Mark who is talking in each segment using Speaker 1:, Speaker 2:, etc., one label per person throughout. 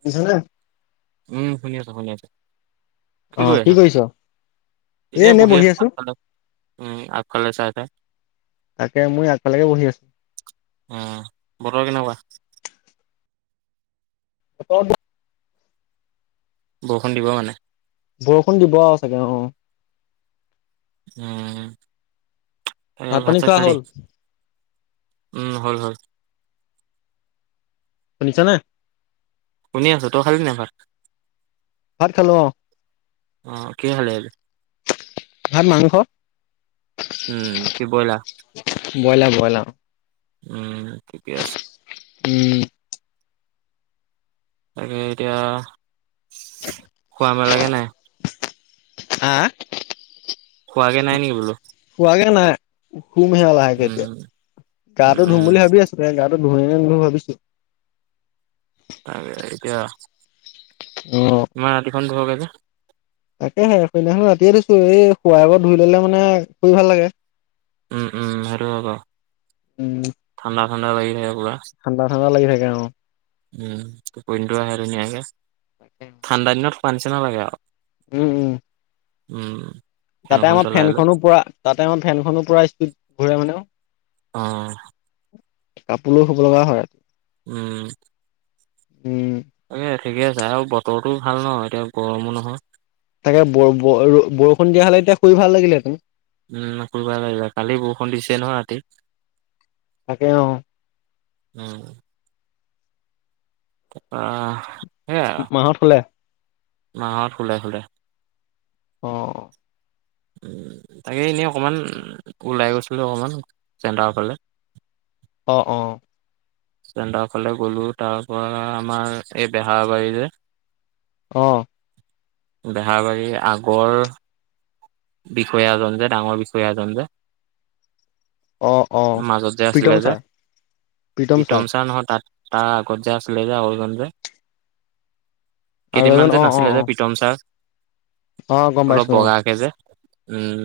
Speaker 1: শুনিছানে?
Speaker 2: উম, শুনি আছোঁ, শুনি আছোঁ।
Speaker 1: অ' কি কৰিছোঁ?
Speaker 2: এনেই বহি আছো আগফালে উম, আগফালে চাই-চাই।
Speaker 1: তাকে মই আগফালেকে বহি আছো
Speaker 2: উম বতৰ কেনেকুৱা
Speaker 1: বতৰটো
Speaker 2: বৰষুণ দিব মানে
Speaker 1: বৰষুণ দিব আৰু চাগে অ অ
Speaker 2: উম ভাত
Speaker 1: পানী
Speaker 2: চাত
Speaker 1: খোৱা
Speaker 2: খালি
Speaker 1: হ'ল
Speaker 2: উম, হল হল
Speaker 1: শুনিছা নে?
Speaker 2: শুনি আছো, তই খালি নে ভাত
Speaker 1: ভাত খালো অ
Speaker 2: অ কিহে খালি আজি
Speaker 1: ভাত মাংস
Speaker 2: উম কি বইলাৰ
Speaker 1: বইলা-বইলা
Speaker 2: উম ঠিকেই আছ
Speaker 1: উম
Speaker 2: তাকে এতিয়া শুৱা মেলাগে নাই
Speaker 1: হা-হা
Speaker 2: শুৱাগে নাই নেকি বোলো
Speaker 1: নাই শুমহে আ লাহেকে এতিয়া
Speaker 2: উম, উম,
Speaker 1: গাতো ধুম
Speaker 2: উম,
Speaker 1: বুলি ভাবি আছো গা [unintelligible] ভাবিছো
Speaker 2: আৰে আৰে এতিয়া
Speaker 1: অ'
Speaker 2: ইমান ৰাতিখন পোহৰকে যে
Speaker 1: তাকে হে সেদিনাখন ৰাতিয়ে দিছো এই শুৱা আগত ধুই ললে মানে শুই ভাল লাগে
Speaker 2: উম উম হেতু হয় বাও
Speaker 1: উম
Speaker 2: ঠাণ্ডা ঠাণ্ডালাগি থাকে
Speaker 1: ঠাণ্ডা ঠাণ্ডা লাগি থাকে অ
Speaker 2: উম টোপনীটো আহে ধুনীয়াকে ঠাণ্ডা দিনত শুৱা নিচিনা লাগে আও
Speaker 1: উম-উম
Speaker 2: উম
Speaker 1: তাতে
Speaker 2: ফেনখন
Speaker 1: আমাৰ
Speaker 2: চলাই লৈ।
Speaker 1: ফেনখনো পুৰা তাতে আমাৰ ফেনখনো পুৰা স্পীড ঘূৰে মানেও।
Speaker 2: অ',
Speaker 1: কাপোৰো শুব লগা হয়।
Speaker 2: উম
Speaker 1: উম
Speaker 2: এই ঠিকে আছে আৰু বতৰটো ভাল ন' এতিয়া গৰমো নহয়।
Speaker 1: তাকে ব-ব-বৰ-বৰষুণ দিয়া হ'লে এতিয়া শুই ভাল লাগিলেতেন।
Speaker 2: উম, শুই ভাল লাগিল হয় কালি বৰষুণ দিছে নহয় ৰাতি।
Speaker 1: তাকে অ
Speaker 2: উম, [unintelligible]
Speaker 1: মাহত শুলে?
Speaker 2: মাহত শুলে শুলে।
Speaker 1: অ',
Speaker 2: তাকে এনেই অকমান, ওলাই গৈছিলোঁ অকমান, চেণ্টাৰৰ ফালে।
Speaker 1: অ', অ'।
Speaker 2: [unintelligible] ফালে গ'লো তাপা আমাৰ এই বেহাবাৰীৰে।
Speaker 1: অ'।
Speaker 2: বেহাৰবাৰীৰ আগৰ বিষয়াজন যে ডাঙৰ বিষয়া এজন যে
Speaker 1: অ অ
Speaker 2: মাজত যে
Speaker 1: প্ৰীতম
Speaker 2: আছিলে যে
Speaker 1: ছাৰ
Speaker 2: প্ৰীতম ছাৰ নহয় তাত তাৰ আগত যে আছিলে যে [unintelligible]
Speaker 1: আৰু এজন
Speaker 2: কেইদিনমান
Speaker 1: অ
Speaker 2: যে
Speaker 1: অ
Speaker 2: নাছিলে
Speaker 1: অ
Speaker 2: যে পিটম ছাৰ
Speaker 1: অ গম
Speaker 2: অলপ
Speaker 1: পাইছো
Speaker 2: বগাকে যে উম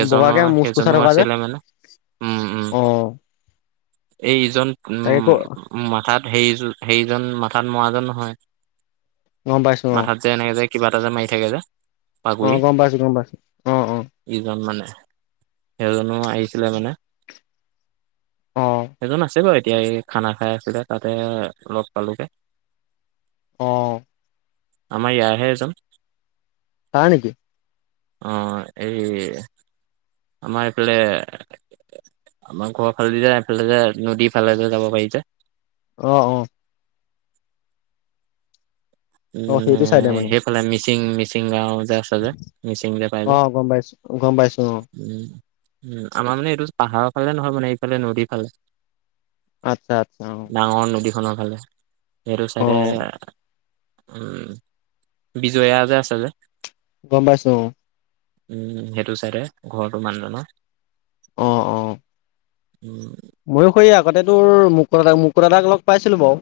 Speaker 1: অ বগাকে মুচ কোচা
Speaker 2: সেইজনো
Speaker 1: থকা যে
Speaker 2: আছিলে মানে উম উম
Speaker 1: অ
Speaker 2: এই ইজন
Speaker 1: তাকে ক
Speaker 2: উম মাথাত [unintelligible] সেইজন মাথাত মৰাজন নহয়
Speaker 1: গম পাইছো অ
Speaker 2: মাথাত যে এনেকে [unintelligible] কিবা এটা যে মাৰি থাকে যে
Speaker 1: অ
Speaker 2: পাগুৰি
Speaker 1: গম পাইছো গম পাইছো অ অ
Speaker 2: ইজন মানে সেইজনো আহিছিলে মানে
Speaker 1: অ
Speaker 2: এজন আছে বাৰু এই খানা খাই আছিলে তাতে লগ পালোগৈ
Speaker 1: আহ
Speaker 2: আমাৰ ইয়াৰহে এজন
Speaker 1: তাৰ নেকি
Speaker 2: আহ এই আমাৰ এইফালে আমাৰ ঘৰ ফালেদি সেইফালে যে নদীৰ ফালে যে যাব পাৰিছে
Speaker 1: আহ অ' অ সেইটো চাইডে
Speaker 2: উম
Speaker 1: মানে
Speaker 2: সেইফালে মিচিং মিচিং গাও আ [unintelligible] মিচিং যে
Speaker 1: অ
Speaker 2: পাইজে
Speaker 1: গম পাইছো গম পাইছো অ
Speaker 2: উম উম আমাৰ মানে এইটো পাহাৰৰ ফালে নহয় মানে এইফালে নদীৰ ফালে
Speaker 1: আচ্ছা আচ্ছা অ
Speaker 2: [unintelligible] ফালে সেইটো
Speaker 1: অ
Speaker 2: চাইডে উম বিজয়া যে আছে যে
Speaker 1: গম পাইছো অ
Speaker 2: উম সেইটো চাইডে ঘৰটো মানুহজনৰ
Speaker 1: অ অ
Speaker 2: উম
Speaker 1: ময়ো সেই আগতে তোৰ মুকুতাদাক মুকুতাদাক লগ পাইছিলো বাৰু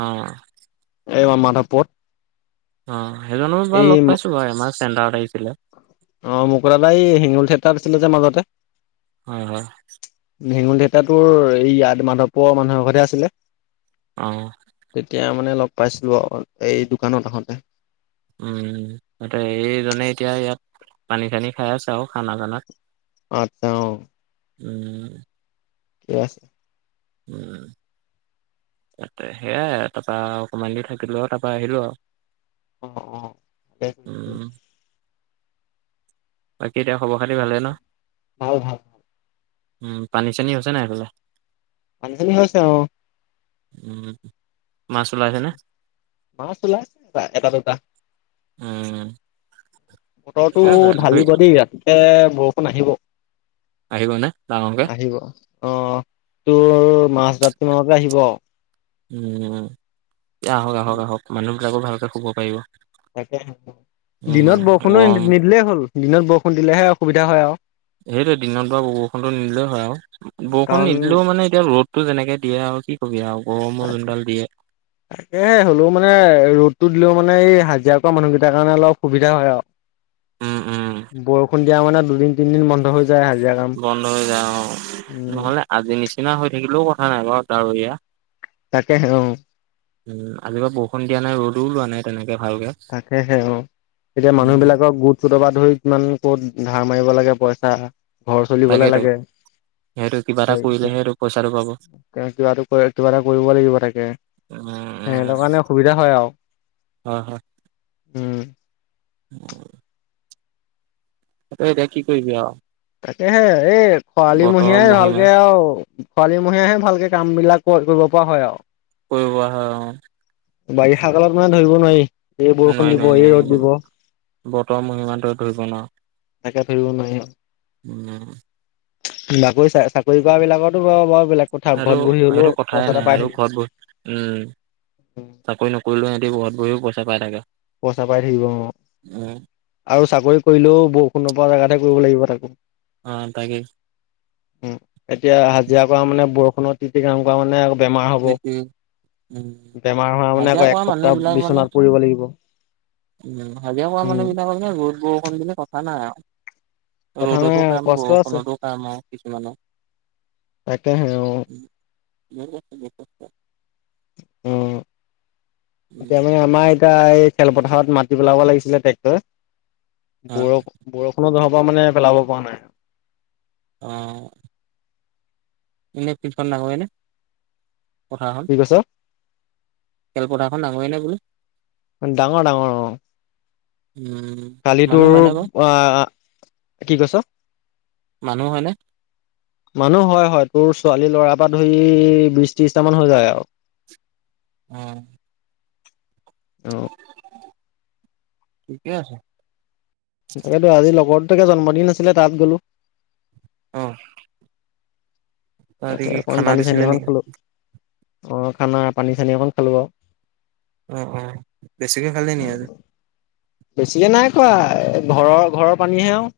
Speaker 2: আহ
Speaker 1: [unintelligible] মাধৱ পথ
Speaker 2: অ সেইজনৰো বা লগ পাইছো বাৰু আমাৰ চেণ্টাৰত আহিছিলে
Speaker 1: অ মুকুতাদাই হেঙুল থিয়েটাৰত আছিলে যে মাজতে
Speaker 2: হয় হয়
Speaker 1: হেঙুল থিয়েটাৰ তোৰ এই ইয়াত মাধৱপুৰৰ মানুহৰ [unintelligible] আছিলে
Speaker 2: আহ।
Speaker 1: তেতিয়া মানে লগ পাইছিলো অ এই দোকানত আহোতে
Speaker 2: উম তাতে এইজনে এতিয়া ইয়াত পানী চানী খাই আছে আৰু খানা দানাত
Speaker 1: আছা অ
Speaker 2: উম।
Speaker 1: থিক আছে
Speaker 2: উম ত সেইয়াই তাৰপৰা অকমান দি থাকিলো আৰু তাৰপৰা আহিলো আৰু
Speaker 1: অ অ
Speaker 2: উম বাকী এতিয়া খবৰ খাতি ভালে ন?
Speaker 1: [unintelligible]
Speaker 2: উম, পানী চানী হৈছে নে সেইফালে।
Speaker 1: [unintelligible] হৈছে অ'।
Speaker 2: উম। মাছ ওলাইছেনে,
Speaker 1: মাছ ওলাইছে এটা দুটা
Speaker 2: উম,
Speaker 1: বতৰটো
Speaker 2: ঠিকে আছে ধুই
Speaker 1: ঢালিব দেই, ৰাতিকে বৰষুণ আহিব।
Speaker 2: আহিবনে, ডাঙৰকে?
Speaker 1: আহিব অ', তোৰ মাজৰাতি মানকে আহিব আৰু।
Speaker 2: উম, আহক আহক আহক মানুহবিলাকো ভালকে শুব পাৰিব।
Speaker 1: তাকে, দিনত
Speaker 2: উম
Speaker 1: বৰষুণো
Speaker 2: গৰম
Speaker 1: নিদিলেই হ'ল দিনত বৰষুণ দিলেহে অসুবিধা হয় আউ।
Speaker 2: সেইটোৱে দিনত বা বৰষুণটো নিদিলে হয় আউ, বৰষুণ
Speaker 1: কাৰণ
Speaker 2: নিদিলেও মানে এতিয়া ৰ'দ টো যেনেকে দিয়ে আৰু কি কবি আউ।
Speaker 1: তাকে হলেও মানে ৰ'দ টো দিলও মানে এই হাজিৰা কৰা মানুহকেইটাৰ কাৰণে অলপ সুবিধা হয় আউ,
Speaker 2: উম উম
Speaker 1: বৰষুণ তেতিয়া মানে দুদিন তিনদিন বন্ধ হৈ যায় হাজিৰা কাম
Speaker 2: বন্ধ হৈ যায় অ,
Speaker 1: উম
Speaker 2: নহ'লে আজিৰ নিচিনা হৈ থাকিলেও কথ নাই, নাই, [unintelligible] ডাৱৰীয়া।
Speaker 1: তাকেহে অ'।
Speaker 2: উম, আজিৰ বাৰু বৰষুণ দিয়া নাই, ৰ'দোও ওলোৱা নাই তেনেক
Speaker 1: তাকেহে, অ' এতিয়া মানুহ
Speaker 2: উম
Speaker 1: বিলাকৰ গোট ছোটৰ পৰা ধৰি কিমান ক'ত ধাৰ মাৰিব লাগে, পইচা ঘৰ চলিবলে
Speaker 2: তাকেইতো
Speaker 1: লাগে।
Speaker 2: সেইটো কিবা এটা
Speaker 1: হয়,
Speaker 2: কৰিলেহে সেইটো পইচাটো পাব
Speaker 1: তেওঁ কিবাটো কিবা এটা কৰিব লাগিব তাকে।
Speaker 2: উম উম
Speaker 1: সেতৰ কাৰণে অসুবিধা হয় আৰু।
Speaker 2: হয় হয়।
Speaker 1: উম
Speaker 2: [unintelligible] তাকে এতিয়া কি কৰিবি আৰু।
Speaker 1: তাকেহে, এই খৰালি
Speaker 2: বতৰৰ
Speaker 1: মহীয়াই
Speaker 2: মহিমা
Speaker 1: ভালকে আৰু। খৰালি মহীয়াহে ভালকে কামবিলাক কৰিব পৰা হয় আও।
Speaker 2: কৰিব পৰা হয় অ'।
Speaker 1: বাৰিষা কালত মানে ধৰিব নোৱাৰি। এই বৰষুণ
Speaker 2: নোৱাৰি,
Speaker 1: দিব
Speaker 2: নোৱাৰি,
Speaker 1: এই
Speaker 2: নোৱাৰি,
Speaker 1: ৰ'দ দিব
Speaker 2: ব-বতৰৰ মহিমা তই ধৰিব নোৱাৰ।
Speaker 1: তাকে, ধৰিব
Speaker 2: উম,
Speaker 1: নোৱাৰি। বাকৰি চাকৰি কৰা বিলাকৰতো বাৰু বৰ
Speaker 2: আৰু সেইটো কথাই নাই, আৰু
Speaker 1: থাকে
Speaker 2: ঘৰত বহ উম। চাকৰি নকৰিলেও সিহঁতি ঘৰত বহিও পইচা পাই থাকে।
Speaker 1: পইচা পাই থাকিব অ',
Speaker 2: উম।
Speaker 1: আৰু চাকৰি কৰিলেও বৰষুণ নপৰা জেগাতে [unintelligible]
Speaker 2: অ', তাকেই।
Speaker 1: এতিয়া হাজিৰা কৰা মানে, ব ষুণত তিতি কাম কৰা মানে বেমাৰ হ'ব,
Speaker 2: সেইটোৱে উম।
Speaker 1: বেমাৰ হোৱা মানে
Speaker 2: হাজিৰা
Speaker 1: আকৌ
Speaker 2: কৰা মানুহ
Speaker 1: এসপ্তাহ
Speaker 2: বিলাক মানে
Speaker 1: বিচনাত পৰিব লাগিব।
Speaker 2: উম, হাজিৰা কৰা
Speaker 1: উম
Speaker 2: মানুহ বিলাক ৰ'দ-বৰষুণ বুলি কথা নাই আও।
Speaker 1: কথা নাই
Speaker 2: ৰ'দতো
Speaker 1: আৰু
Speaker 2: কাম
Speaker 1: কষ্ট আছে
Speaker 2: বৰষুণতো কাম আও কিছুমানৰ।
Speaker 1: তাকেহে অ'।
Speaker 2: [unintelligible]
Speaker 1: অ', এতিয়া মানে আমাৰ এতিয়া খেলপথাৰত মাটি পেলাব লাগিছিলে টেক্টৰে।
Speaker 2: হয়
Speaker 1: বৰ-বৰষুণত ধৰ, মই মানে পেলাব পৱা নাই
Speaker 2: অহ [unintelligible] পথাৰখন?
Speaker 1: কি কৈছ?
Speaker 2: খেলপথাৰখন ডাঙৰে নে বোলো
Speaker 1: ডাঙৰ ডাঙৰ।
Speaker 2: উম,
Speaker 1: কালি
Speaker 2: মানুহ
Speaker 1: তোৰ,
Speaker 2: হয়নে বাৰু
Speaker 1: আহ কি কৈছ?
Speaker 2: মানুহ হয়নে?
Speaker 1: মানুহ হয়, হয়, তোৰ ছোৱালী ল'ৰাৰ পা ধৰি বিশ ত্ৰিশটামান হৈ যায় আৰু।
Speaker 2: উম।
Speaker 1: অ',
Speaker 2: ঠিকে আছে।
Speaker 1: তাকেতো আজি লগৰ তাকে জন্মদিন আছিলে তাত গ'লো।
Speaker 2: অ', তহঁতি
Speaker 1: তাতে
Speaker 2: কি
Speaker 1: অকণমান
Speaker 2: খানা
Speaker 1: পানী চানী
Speaker 2: দিছিলে
Speaker 1: অকমান
Speaker 2: নেকি?
Speaker 1: খালোঁ, অ, খানা পানী চানী অকণমান খালোঁ আৰু।
Speaker 2: উম, উম, বেছিকে খালি নেকী?
Speaker 1: বেছিকে নাই খোৱা ঘৰৰ-ঘৰৰ পানীহে আউ।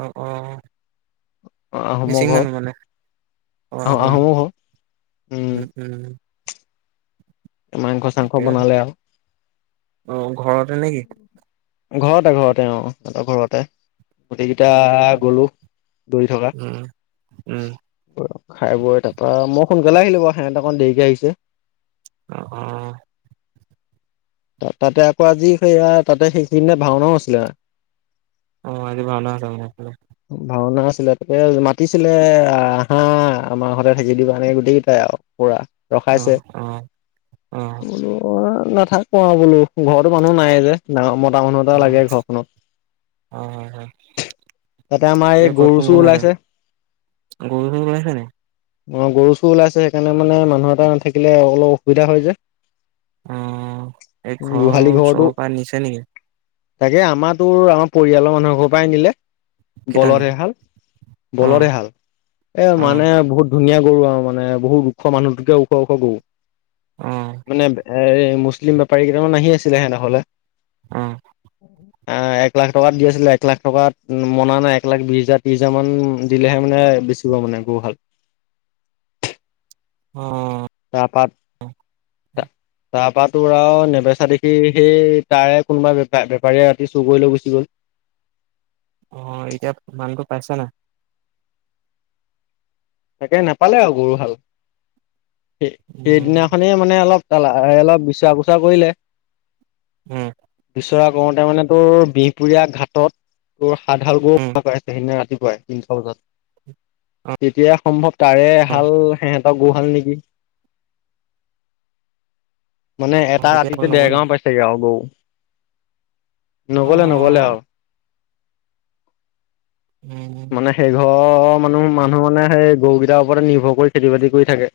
Speaker 2: অ', অ,
Speaker 1: অ আহোমৰ
Speaker 2: মিচিং
Speaker 1: ঘৰ
Speaker 2: মানুহ মানে। অ
Speaker 1: আহ
Speaker 2: হ
Speaker 1: আহোমৰ ঘৰ
Speaker 2: উম, উম।
Speaker 1: মাংস চাংস
Speaker 2: ঠিকে
Speaker 1: বনালে
Speaker 2: আছে আহ ঘৰতে নেকি?
Speaker 1: ঘৰতে-ঘৰতে অ, সিহতৰ ঘৰতে। গোটেই কেইটা গ'লো দৌৰি থকা।
Speaker 2: উম, উম,
Speaker 1: খাই বৈ তাৰপৰা মই সোনকালে আহিলোঁ বাৰু সিহঁতে অকণ দেৰিকে আহিছে।
Speaker 2: অ', অ'।
Speaker 1: তাতে আকৌ আজি সেইয়া তাতে সেইখিনিতে ভাওনাও আছিলে।
Speaker 2: অ', আজি ভাওনা আছে বোলো।
Speaker 1: ছিল তাকে মাতিছিলে অহ, আহা আমাৰ ঘতে থাকি দিবা এনেকে গোটেইকেইটাই আৰু পুৰা। ৰখাইছে
Speaker 2: অ', অ', অ', অ',
Speaker 1: বোলো নাথাকো আৰু বোলো ঘৰতো মান নুহ নাই যে, ডাঙৰ মতা মানুহ এটা লাগে
Speaker 2: অ',
Speaker 1: ঘৰখনত।
Speaker 2: হয়, হয়,
Speaker 1: তাতে আমাৰ এই
Speaker 2: এতিয়া ঘৰত
Speaker 1: গৰু
Speaker 2: কোন
Speaker 1: চুৰ
Speaker 2: কোন আছে?
Speaker 1: ওলাইছে।
Speaker 2: গৰু চুৰ ওলাইছে নি?
Speaker 1: অ', গৰু চুৰ ওলাইছে সেইকাৰণে মানে মানুহ এটা নাথাকিলে অলপ অসুবিধা হয় যে।
Speaker 2: অ', এই ঘৰৰ
Speaker 1: গোহালি ঘৰটো
Speaker 2: ওচৰৰ পৰা নিছে নেকি?
Speaker 1: তাকে আমাৰ তোৰ আমাৰ পৰিয়ালৰ মানুহৰ ঘৰৰ পৰাই নিলে।
Speaker 2: কেইটা
Speaker 1: বলধ
Speaker 2: নিলে?
Speaker 1: এহাল, বলধ
Speaker 2: অ',
Speaker 1: এহাল, এ
Speaker 2: অ',
Speaker 1: মানে বহুত ধুনীয়া গৰু আৰু মানে বহুত ওখ মানুহতোকে ওখ ওখ গৰু,
Speaker 2: অ',
Speaker 1: মানে এ এই মুছলিম বেপাৰী কেইটামান আহি আছিলে হে নহ'লে।
Speaker 2: অহ।
Speaker 1: অ', এক লাখ টকাত দি আছিলে, এক লাখ টকাত মনা নাই এক লাখ বিশ হাজাৰ ত্ৰিশ হাজাৰ মান দিলেহে মানে বেচিব মানে গৰু হাল।
Speaker 2: [inaudible] অ',
Speaker 1: চাহপাত, চাহপাত তোৰাও নেবেচা দেখি সেই তাৰে কোনোবা বেপ-বেপাৰীয়ে ৰাতি চুৰ কৰি লৈ গুচি গ'ল।
Speaker 2: অহ, এতিয়া মানুহটো পাইছা নাই?
Speaker 1: তাকে নাপালে আৰু গৰু হাল,
Speaker 2: উম,
Speaker 1: সেই-সেইদিনাখনে মানে অলপ তালা এ অলপ বিচাৰ পোচাৰ কৰিলে।
Speaker 2: উম।
Speaker 1: চৰা কৰোঁতে মানে তোৰ বিহপুৰীয়া ঘাটত তোৰ সাতহাল গৰু
Speaker 2: উম,
Speaker 1: [unintelligible] সেইদিনা ৰাতিপ [unintelligible] তিনিটা বজাত
Speaker 2: অ',
Speaker 1: তেতিয়া সম্ভৱ তাৰে এহাল সেহ ত গৰুহাল নেকি? মানে
Speaker 2: অ',
Speaker 1: এটা
Speaker 2: এতিয়া ফোন
Speaker 1: ৰাতিতে
Speaker 2: নকৰে নেকি?
Speaker 1: দেৰগাঁৱও পাইছেগে আৰু গৰু। নগ'লে, নগ'লে
Speaker 2: অ'।
Speaker 1: আৰু।
Speaker 2: উম।
Speaker 1: অ', অ', মানুহ, মানুহ মানে সেই গৰুকেইটাৰ ওপৰতে নিৰ্ভৰ কৰি খেতি বাতি কৰি থাকে।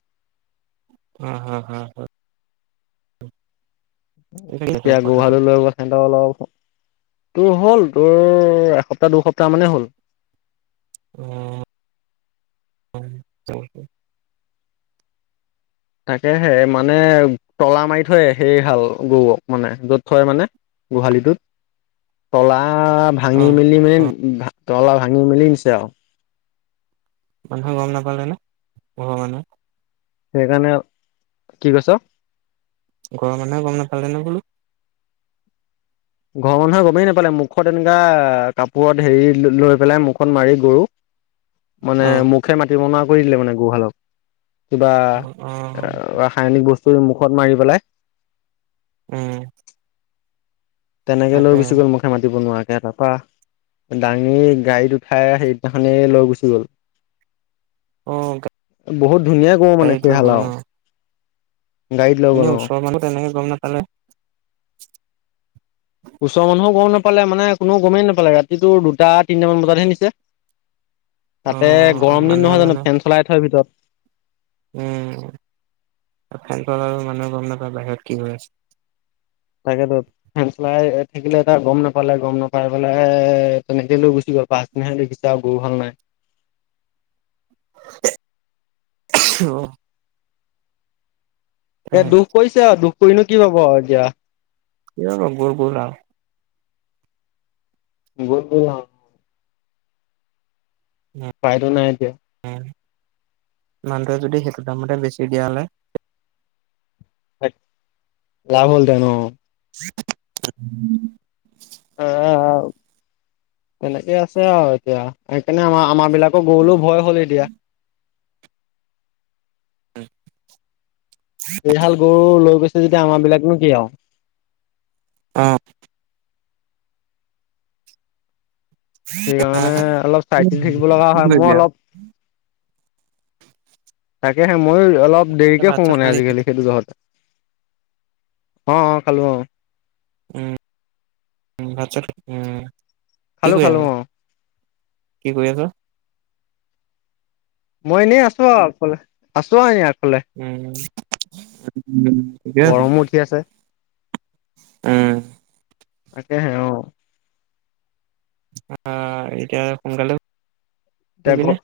Speaker 2: অ', অ', অ', অ'। এইটো সেইটো
Speaker 1: এতিয়া
Speaker 2: কথাটো
Speaker 1: গোহালো লৈ গৈছিলো অলপ তোৰ হ'ল তোৰ এসপ্তাহ দুসপ্তাহ মানে হ'ল।
Speaker 2: উম, [unintelligible]
Speaker 1: তাকে হে মানে তলা মাৰি থয় সেই হাল গৰুক মানে য'ত থয় মানে গোহাঁলিটোত তলা। আহ, ভাঙি
Speaker 2: অ'।
Speaker 1: মেলি মানে
Speaker 2: অ',
Speaker 1: ভা তলা ভাঙি মেলি নিছে আৰু।
Speaker 2: মানুহে গম নাপালে নে ঘৰৰ মানুহে।
Speaker 1: সেইকাৰণে কি কৈছ।
Speaker 2: ঘৰৰ মানুহে গম নেপালে নে বোলো।
Speaker 1: ঘৰৰ মানুহে গমেই নোপালে মুখত এনেকা কাপোৰত হেৰি লৈ পেলাই মুখত মাৰি গৰু মানে
Speaker 2: অ'।
Speaker 1: মুখে মাতিব নোৱাৰা কৰি দিলে মানে গৰু হালক কিবা এ
Speaker 2: অ',
Speaker 1: ৰাসায়নিক বস্তু মুখত মাৰি পেলাই।
Speaker 2: উম,
Speaker 1: তেনেকে লৈ
Speaker 2: তাকে
Speaker 1: গুচি গ'ল মুখে মাতিব নোৱাৰাকে তাৰপৰা দাঙি গাড়ীত উঠাই সেইদিনাখনেই লৈ গুচি গ'ল।
Speaker 2: অ',
Speaker 1: বহুত ধুনীয়া গৰু মানে
Speaker 2: গাড়ীত
Speaker 1: সেই
Speaker 2: লৈ
Speaker 1: হাল
Speaker 2: গ'ল
Speaker 1: আৰু।
Speaker 2: ন'
Speaker 1: গাড়ীত লৈ গ'ল
Speaker 2: এনেই
Speaker 1: অ
Speaker 2: ওচৰৰ মানুহ তেনেকে গম নাপালে।
Speaker 1: ওচৰৰ মানুহো গম নাপালে মানে কোনেও গমেই নাপালে ৰাতি তোৰ দুটা তিনিটা মান বজাতহে নিছে।
Speaker 2: [inaudible]
Speaker 1: তাতে
Speaker 2: অ',
Speaker 1: গৰম দিন
Speaker 2: মানুহে
Speaker 1: নহয় জানো
Speaker 2: মানে
Speaker 1: ফেন চলাই থয় ভিতৰত
Speaker 2: উম, ফেন চলালে মানুহে গম নাপায় বাহিৰত কি হৈ আছে।
Speaker 1: তাকেতো ফেন চলাই থাকিলে তাৰ গম নাপালে গম নাপাই পেলাই তেনেকে লৈ গুছি পাছদিনাহে দেখিছে আৰু গৰু হাল নাই।
Speaker 2: [unintelligible]
Speaker 1: এ
Speaker 2: সেয়াই
Speaker 1: দুখ কৰিছে আৰু দুখ কৰিনো কি পাব আৰু এতিয়া।
Speaker 2: কি আৰু গ'ল - গ'ল আৰ
Speaker 1: গ'ল - গ'ল আৰু। উপায়টো নাই এতিয়া।
Speaker 2: মানুহটোৱে যদি সেইটো দামতে বেছি দিয়া হ'লে।
Speaker 1: লাভ হলহেতেন অ,
Speaker 2: [inaudible] [inaudible]
Speaker 1: তেনেকেই আছে আৰু এতিয়া সেইকাৰণে আমাৰ আমাৰ বিলাকক গৰুলৈও ভয় হ'ল এতিয়া।
Speaker 2: [inaudible]
Speaker 1: এইহাল গৰু লৈ গৈছে যেতিয়া আমাৰ বিলাকনো কি আৰু
Speaker 2: অ',
Speaker 1: সেইকাৰণে অলপ চাই চিতি থাকিব লগা
Speaker 2: কি
Speaker 1: হয় মোৰ
Speaker 2: কৰিবি
Speaker 1: অলপ তাকেহে মইয়ো। অলপ
Speaker 2: আৰু
Speaker 1: দেৰিকে
Speaker 2: ভাত
Speaker 1: শুও
Speaker 2: চাত
Speaker 1: মানে
Speaker 2: খালি?
Speaker 1: আজিকালি সেইটো জহতে অ - অ খালো অ,
Speaker 2: উম - উম ভাত চাত উম, কি
Speaker 1: খালো -
Speaker 2: কৰি
Speaker 1: খালো
Speaker 2: আছ
Speaker 1: অ,
Speaker 2: কি কৰি আছোঁ।
Speaker 1: মই এনেই আছো আৰু আগফালে আছো আৰু ইয়াত।
Speaker 2: উম, উম, ঠিকে আছে
Speaker 1: গৰমো উঠি আছে
Speaker 2: উ।
Speaker 1: তাকে হে অ,
Speaker 2: আহ, এতিয়া সোনকালে
Speaker 1: দে
Speaker 2: শুবি
Speaker 1: ঘ
Speaker 2: নে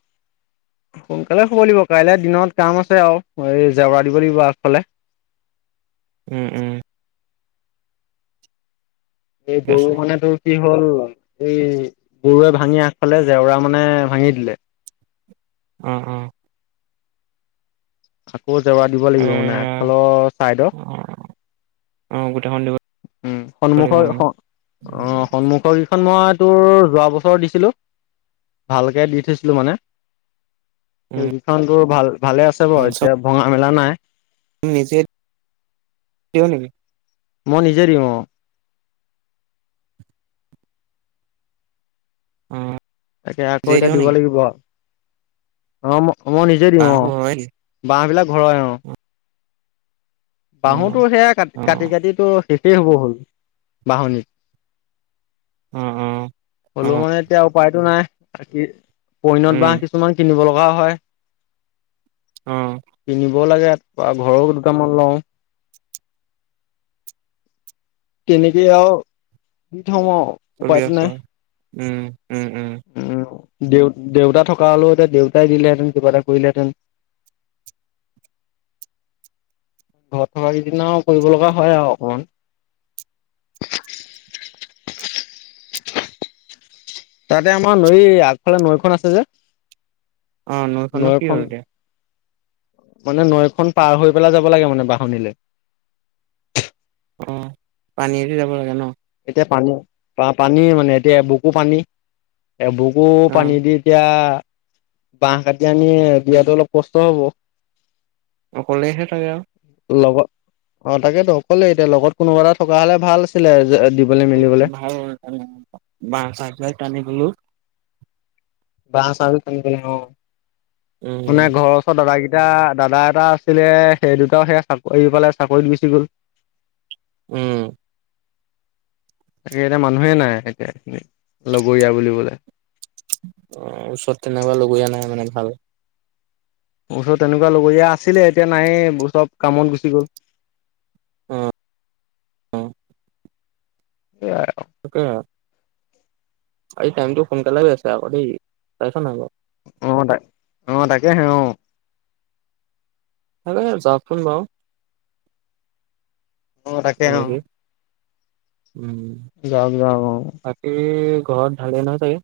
Speaker 1: সোনকালে শুব দিব কাইলে দিনত কাম আছে আৰু এই জেওৰা দিব লাগিব আগফালে
Speaker 2: উম - উম।
Speaker 1: এই
Speaker 2: ঠিক
Speaker 1: গৰু
Speaker 2: আছে
Speaker 1: মানে তো কি হ হ'ল এই গৰুৱে ভাঙি আগফালে জেওৰা মানে ভাঙি দিলে।
Speaker 2: অ'- অ'।
Speaker 1: বহুত জেওৰা দিব লাগিব মানে
Speaker 2: এয়া
Speaker 1: আগফালৰ চাইডৰ।
Speaker 2: অ অ'। গোটেইখন দিব
Speaker 1: উম,
Speaker 2: লাগিব
Speaker 1: সন্মুখৰ
Speaker 2: মানে
Speaker 1: অ'
Speaker 2: উম
Speaker 1: সন্মুখৰ খন মই তোৰ যোৱা বছৰ দিছিলোঁ ভালকে দি থৈছিলো মানে সেই কেইখন টো ভাল ভালে আছে
Speaker 2: উম
Speaker 1: বাৰু
Speaker 2: চব
Speaker 1: এতিয়া ভঙা মেলা নাই।
Speaker 2: নিজে [unintelligible] নিবি।
Speaker 1: মই নিজে দিও অ'।
Speaker 2: অ'।
Speaker 1: তাকে আকৌ
Speaker 2: নিজে
Speaker 1: এতিয়া
Speaker 2: দিয়
Speaker 1: দিব
Speaker 2: নেকি
Speaker 1: লাগিব। অ' মই নিজে দিও
Speaker 2: বাহবোৰ
Speaker 1: অ'
Speaker 2: হয় নেকি
Speaker 1: বাহ বিলাক ঘৰৰে অ'। বাহুতো
Speaker 2: অ
Speaker 1: সেইয়া কাট কাটি কাটিতো ঠিকেই হ'ব হ'ল বাহনিত।
Speaker 2: অ অ অ
Speaker 1: হ'লেও মানে এতিয়া উপায়তো নাই পৈনত বা
Speaker 2: উম
Speaker 1: কিছুমান কিনিব খোৱা হয়
Speaker 2: অ
Speaker 1: কিনিব লাগে বা ঘৰৰো দুটামান লওঁ। কেনেকে আও দি থও অ
Speaker 2: চলি আছ উম উম উম
Speaker 1: দেউ দেউতা থকা হ'লেও দেউতাই দিলেহেঁতেন কিবা এটা কৰিলেহেতেন।
Speaker 2: [inaudible]
Speaker 1: ঘৰত থকা কেইদিনা আও কৰিব লগা হয় আও অকমান তাতে আমাৰ নৈ আগফালে নৈখন আছে যে।
Speaker 2: অ' নৈখনো কি
Speaker 1: নৈখন
Speaker 2: হ'ল এতিয়া।
Speaker 1: মানে নৈখন পাৰ হৈ পেলাই যাব লাগে মানে বাহনিলে।
Speaker 2: অ পানীয়েদি যাব লাগে ন
Speaker 1: এয়া পানী- পানী মানে এতিয়া এবুকু পানী। এবুকো
Speaker 2: অ
Speaker 1: পানী দি এতিয়া বাঁহ কাটি আনি দিয়াটো অলপ কষ্ট হ'ব।
Speaker 2: অকলেহে ছাগে আও।
Speaker 1: লগত অ' তাকেতো অকলে এতিয়া লগত কোনোবা এটা থকা হ'লে ভাল আছিলে। দিবলৈ মেলিবলৈ
Speaker 2: ভাল, [unintelligible] চাহ টানি গলো।
Speaker 1: বাঁহ চাহ [unintelligible] অ
Speaker 2: উম,
Speaker 1: মানে ঘৰৰ ওচৰত দাদা কেইট এতিয়া দাদা এটা আছিলে, সেই দুটাও সেয়া চাকৰি পালে চাকৰিত গুচি গ'ল।
Speaker 2: উম।
Speaker 1: তাকে এতিয়া মানুহে নাই এতিয়া লগৰীয়া বুলিবলে।
Speaker 2: অ' ওচৰত তেনেকুৱা লগৰীয়া নাই মানে ভাল।
Speaker 1: ওচৰত তেনেকুৱা লগৰীয়া আছিলে এতিয়া নাইয়ে চব কামত গুচি গ'ল।
Speaker 2: অ'। অ',
Speaker 1: [unintelligible]
Speaker 2: তাকে আজি টাইমটো সোনকালে গৈছে আকৌ দেই চাইছ ন আকৌ।
Speaker 1: অ' তাক অ' তাকেহে অ'।
Speaker 2: [unintelligible] যাওকচোন বাও।
Speaker 1: অ' তাকে অ'।
Speaker 2: উম,
Speaker 1: যাওক যাওক অ
Speaker 2: বাকী ঘৰত ভালে নহয় চাগে।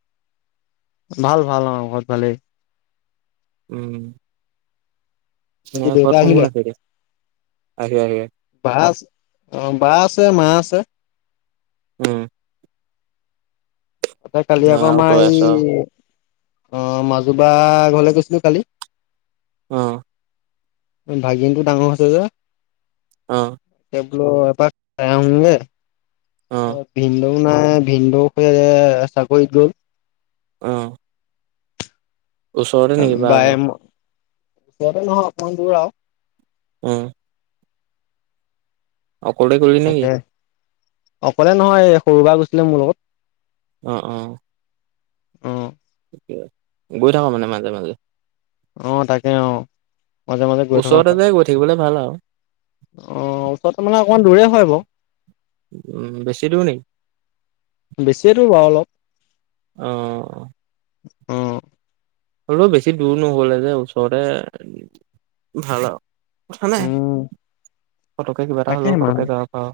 Speaker 1: ভাল ভাল অ ঘৰত ভালেই
Speaker 2: উম
Speaker 1: বাকী
Speaker 2: তোমাৰ
Speaker 1: দেউতা
Speaker 2: ঘৰত
Speaker 1: আহিলে?
Speaker 2: কোন-কোন আছে এতিয়া [unintelligible]
Speaker 1: বা আছ অ' বা আছে মা আছে।
Speaker 2: উম।
Speaker 1: তাতে কালি আকৌ
Speaker 2: আৰু তই
Speaker 1: আমাৰ এই
Speaker 2: আছ
Speaker 1: অ', মাজুবা ঘৰলে গৈছিলে কালি।
Speaker 2: অ',
Speaker 1: ভাগিনটো ডাঙৰ হৈছে যে
Speaker 2: অ', অ',
Speaker 1: [unintelligible] [unintelligible]
Speaker 2: অ', ওচৰতে নেকি বাৰ ঘৰ?
Speaker 1: ইয়াতে নহয় অকমান দূৰ আৰু।
Speaker 2: উম। অকলে কৰিলি নেকি?
Speaker 1: তাকে অকলে নহয় সৰুবাৰ গৈছিলে মোৰ লগত।
Speaker 2: অ, অ,
Speaker 1: অহ।
Speaker 2: গৈ থাকো মানে মাজে মাজে
Speaker 1: অহ তাকে অ। মাজে মাজে গৈ থকা
Speaker 2: ওচৰতে
Speaker 1: হয়
Speaker 2: যে গৈ থাকিবলৈ ভাল আৰু
Speaker 1: অহ ওচৰতে মানে অকণমান দূৰে হয় বাৰু-
Speaker 2: উম, বেছি দূৰ নেকি?
Speaker 1: বেছিয়ে বাৰু অলপ
Speaker 2: অহ।
Speaker 1: অহ।
Speaker 2: হলেও বেছি দূৰ নহলে যে ওচৰৰে ভাল আৰু হয় নে?
Speaker 1: উম
Speaker 2: কিবা এটা
Speaker 1: তাকেহে
Speaker 2: হলেও
Speaker 1: মানুহ
Speaker 2: ফটকে যাব পাওঁ।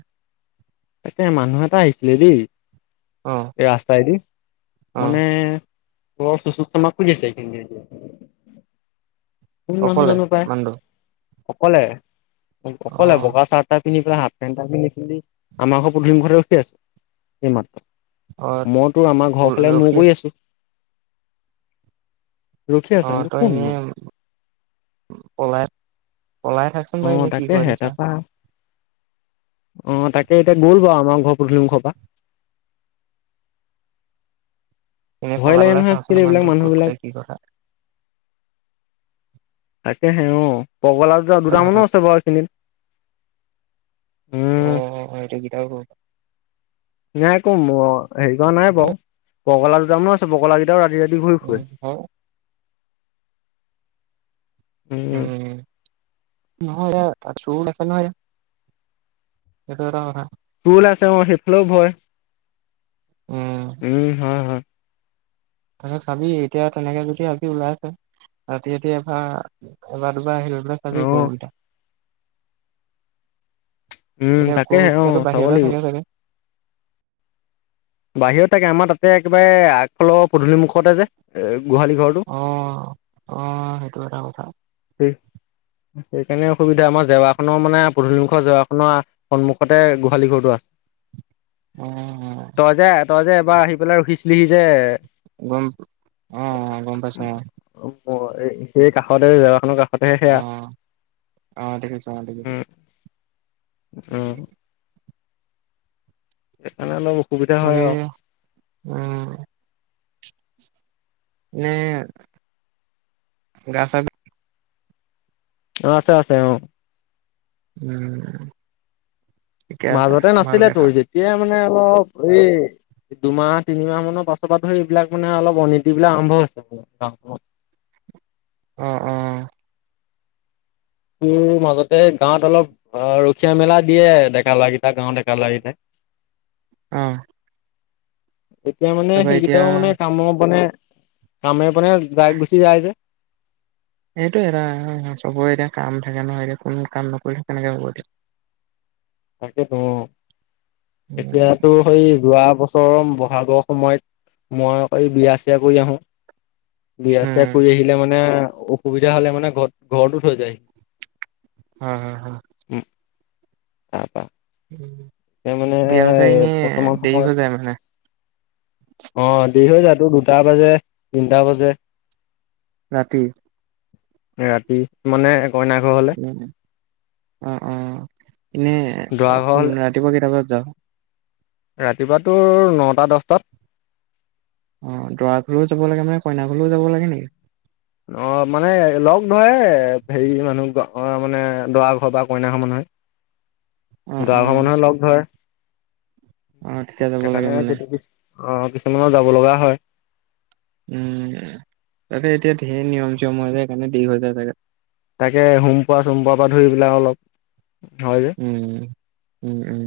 Speaker 1: তাকে মানুহ এটা আহিছিলে দেই
Speaker 2: অ',
Speaker 1: এই ৰাস্তাইদি
Speaker 2: অ',
Speaker 1: মানে [unintelligible] কোন মানুহ
Speaker 2: অকলে
Speaker 1: জানো পাই
Speaker 2: মানুহটো
Speaker 1: অকলে অকলে
Speaker 2: অ',
Speaker 1: বগা চাহ তা পিন্ধি পেলাই হাফ পেণ্ট এটা পিন্ধি পেলি আমাৰ ঘৰৰ পধূলি মূখোট ৰখি আছে এইমাত্ৰ
Speaker 2: অ',
Speaker 1: মইতো আমাৰ ঘৰৰ ফালে মূৰ
Speaker 2: ৰখি
Speaker 1: কৰি আছোঁ। ৰখি
Speaker 2: অ
Speaker 1: আছে বোলো
Speaker 2: ত এনে
Speaker 1: কোননো
Speaker 2: পলাই পলাই থাকচোন বাৰু এনেই কি কৰিনো চাং?
Speaker 1: অহ তাকে এতিয়া গ'ল বাৰু আমাৰ ঘৰ পধূলি মুখোৰ পৰা [inaudible]
Speaker 2: [unintelligible] এনে
Speaker 1: ভয়
Speaker 2: পলাই
Speaker 1: লাগে
Speaker 2: পলাই
Speaker 1: নহয়
Speaker 2: চাচোন
Speaker 1: আজিকালি এইবিলাক
Speaker 2: মানুহটো ক'ত
Speaker 1: মানুহবিলাক।
Speaker 2: গ'ল কি কথা
Speaker 1: [unintelligible] এয়া হে অ পগলা দুটামানো
Speaker 2: হাতত
Speaker 1: আছে বাৰু এইখিনিত। উম
Speaker 2: অহ সেইটো কেইটাও
Speaker 1: নাই আক ম, হেৰি কৰা নাই বাৰু পগলা দুটামান আছে পগলা কেইটাও ৰাতি-ৰাতি
Speaker 2: উম, হু উম, নহয় এইয়া [unintelligible] সেইটো এটা কথা।
Speaker 1: চুল আছে অ, সেইফালেও ভয়
Speaker 2: উম,
Speaker 1: উম, হয়-হয়।
Speaker 2: তাক চাবি এতিয়া তেনেকে যদি আজি ওলাই আছে ৰাতি ৰাতি এবাৰ এবাৰ আহিল
Speaker 1: অ
Speaker 2: চাবেই ক উল্টা
Speaker 1: উম,
Speaker 2: এতিয়া
Speaker 1: তাকেহে অ,
Speaker 2: গৰুকেইটাতো
Speaker 1: চাব
Speaker 2: বাহিৰতে
Speaker 1: লাগিব।
Speaker 2: থাকে চাগে
Speaker 1: বাহিৰত থাকে আমাৰ তাতে একেবাৰে আগফালৰ পদুলি মুখতে যে গোহালি ঘৰটো
Speaker 2: অ অ সেইটো এটা কথা [unintelligible]
Speaker 1: সেই কাৰণে অসুবিধা আমাৰ জেৱাখনৰ মানে পদুলি জেৱাখনৰ সন্মুখতে গোহালি ঘৰটো আছে।
Speaker 2: উম
Speaker 1: তই যে তই যে এবাৰ আহি পেলাই ৰখিছিলিহি যে,
Speaker 2: গম, অহ গম পাইছোয়
Speaker 1: অ সেই কাষতে জেৱৰাখৰ কাষত
Speaker 2: অ'-অ' দেখিছোঁ অ' দেখিছোঁ।
Speaker 1: উম উম সেইকাৰণে অলপ অসুবিধা হয়
Speaker 2: মানে
Speaker 1: আৰু
Speaker 2: উ নে গা ছা
Speaker 1: অ আছে, আছে অ
Speaker 2: উম ঠিকে আছে
Speaker 1: মাজতে নাছিলে
Speaker 2: ভালকে
Speaker 1: তোৰ
Speaker 2: থাক
Speaker 1: যেতিয়াই মানে অলপ এই দুমাহ তিনিমাহ মানৰ পাছৰ পৰা ধৰি এইবিলাক মানে অলপ অনীতি বিলাক আৰম্ভ হৈছে। গাঁও
Speaker 2: অহ অহ
Speaker 1: তোৰ মাজতে গাঁৱত অলপ ৰখীয়া মেলা দিয়ে ডেকা লৰা কেইটা গাঁৱত ডেকা ল'ৰা কেইটাই।
Speaker 2: অহ
Speaker 1: এতিয়া মানে সেইকেইটাও মানে কামৰ মানে। কামে বনে যাই গুচি যায় যে,
Speaker 2: এইটো এটা চবৰে এতিয়া কাম থাকে নহয়। এতিয়া কোন কাম নকৰি থাকে কেনেকে হব এতিয়া উ
Speaker 1: তাকেতো।
Speaker 2: উম
Speaker 1: এতিয়াতো সেই যোৱা বছৰৰ বহাগৰ সময়ত মই এই বিয়া চিয়া কৰি আহোঁ। বিয়া চিয়া
Speaker 2: উম
Speaker 1: কৰি আহিলে মানে অসুবিধা হলে মানে ঘৰত ঘৰতো থৈ যায় আহি।
Speaker 2: হ হ হ
Speaker 1: অ পা
Speaker 2: বিয়া চি এনেই দেৰি হৈ যায় মানে
Speaker 1: আহ দেৰি হৈ যাতো। দুটা বাজে, তিনটা বাজে
Speaker 2: ৰাতি
Speaker 1: ৰাতি মানে, কইনা ঘৰ হলে
Speaker 2: উ অ অ এনে
Speaker 1: দৰা ঘৰ হলে
Speaker 2: ৰাতিপুৱা কেইটা বজাত য
Speaker 1: ৰাতিপুৱা তোৰ নটা দহটাত।
Speaker 2: অ দৰা ঘুলও যাব লাগে মানে কইনা ঘুলও যাব লাগে নেকি
Speaker 1: অ মানে লগ ধৰে হেৰি মানুহ মানে দৰা ঘৰ বা কইনা ঘৰ মানুহে
Speaker 2: উ
Speaker 1: গা ভ্ৰমণহে লগ ধৰে।
Speaker 2: অ', তেতিয়া যাব লাগে
Speaker 1: সেইকাৰণে
Speaker 2: মানে
Speaker 1: কেতিয়া আহ কিছুমানৰ যাব লগা হয়
Speaker 2: উম তাকে এতিয়া ধঢেৰ নিয়ম চিয়ম হৈ যায় সেইকাৰণে দেৰি হৈ যায় চাগে
Speaker 1: তাকে ঘোম পোৱা চোম পোৱাৰ পৰা ধৰিবিলাক অলপ, হয় যে
Speaker 2: উম, উম, উম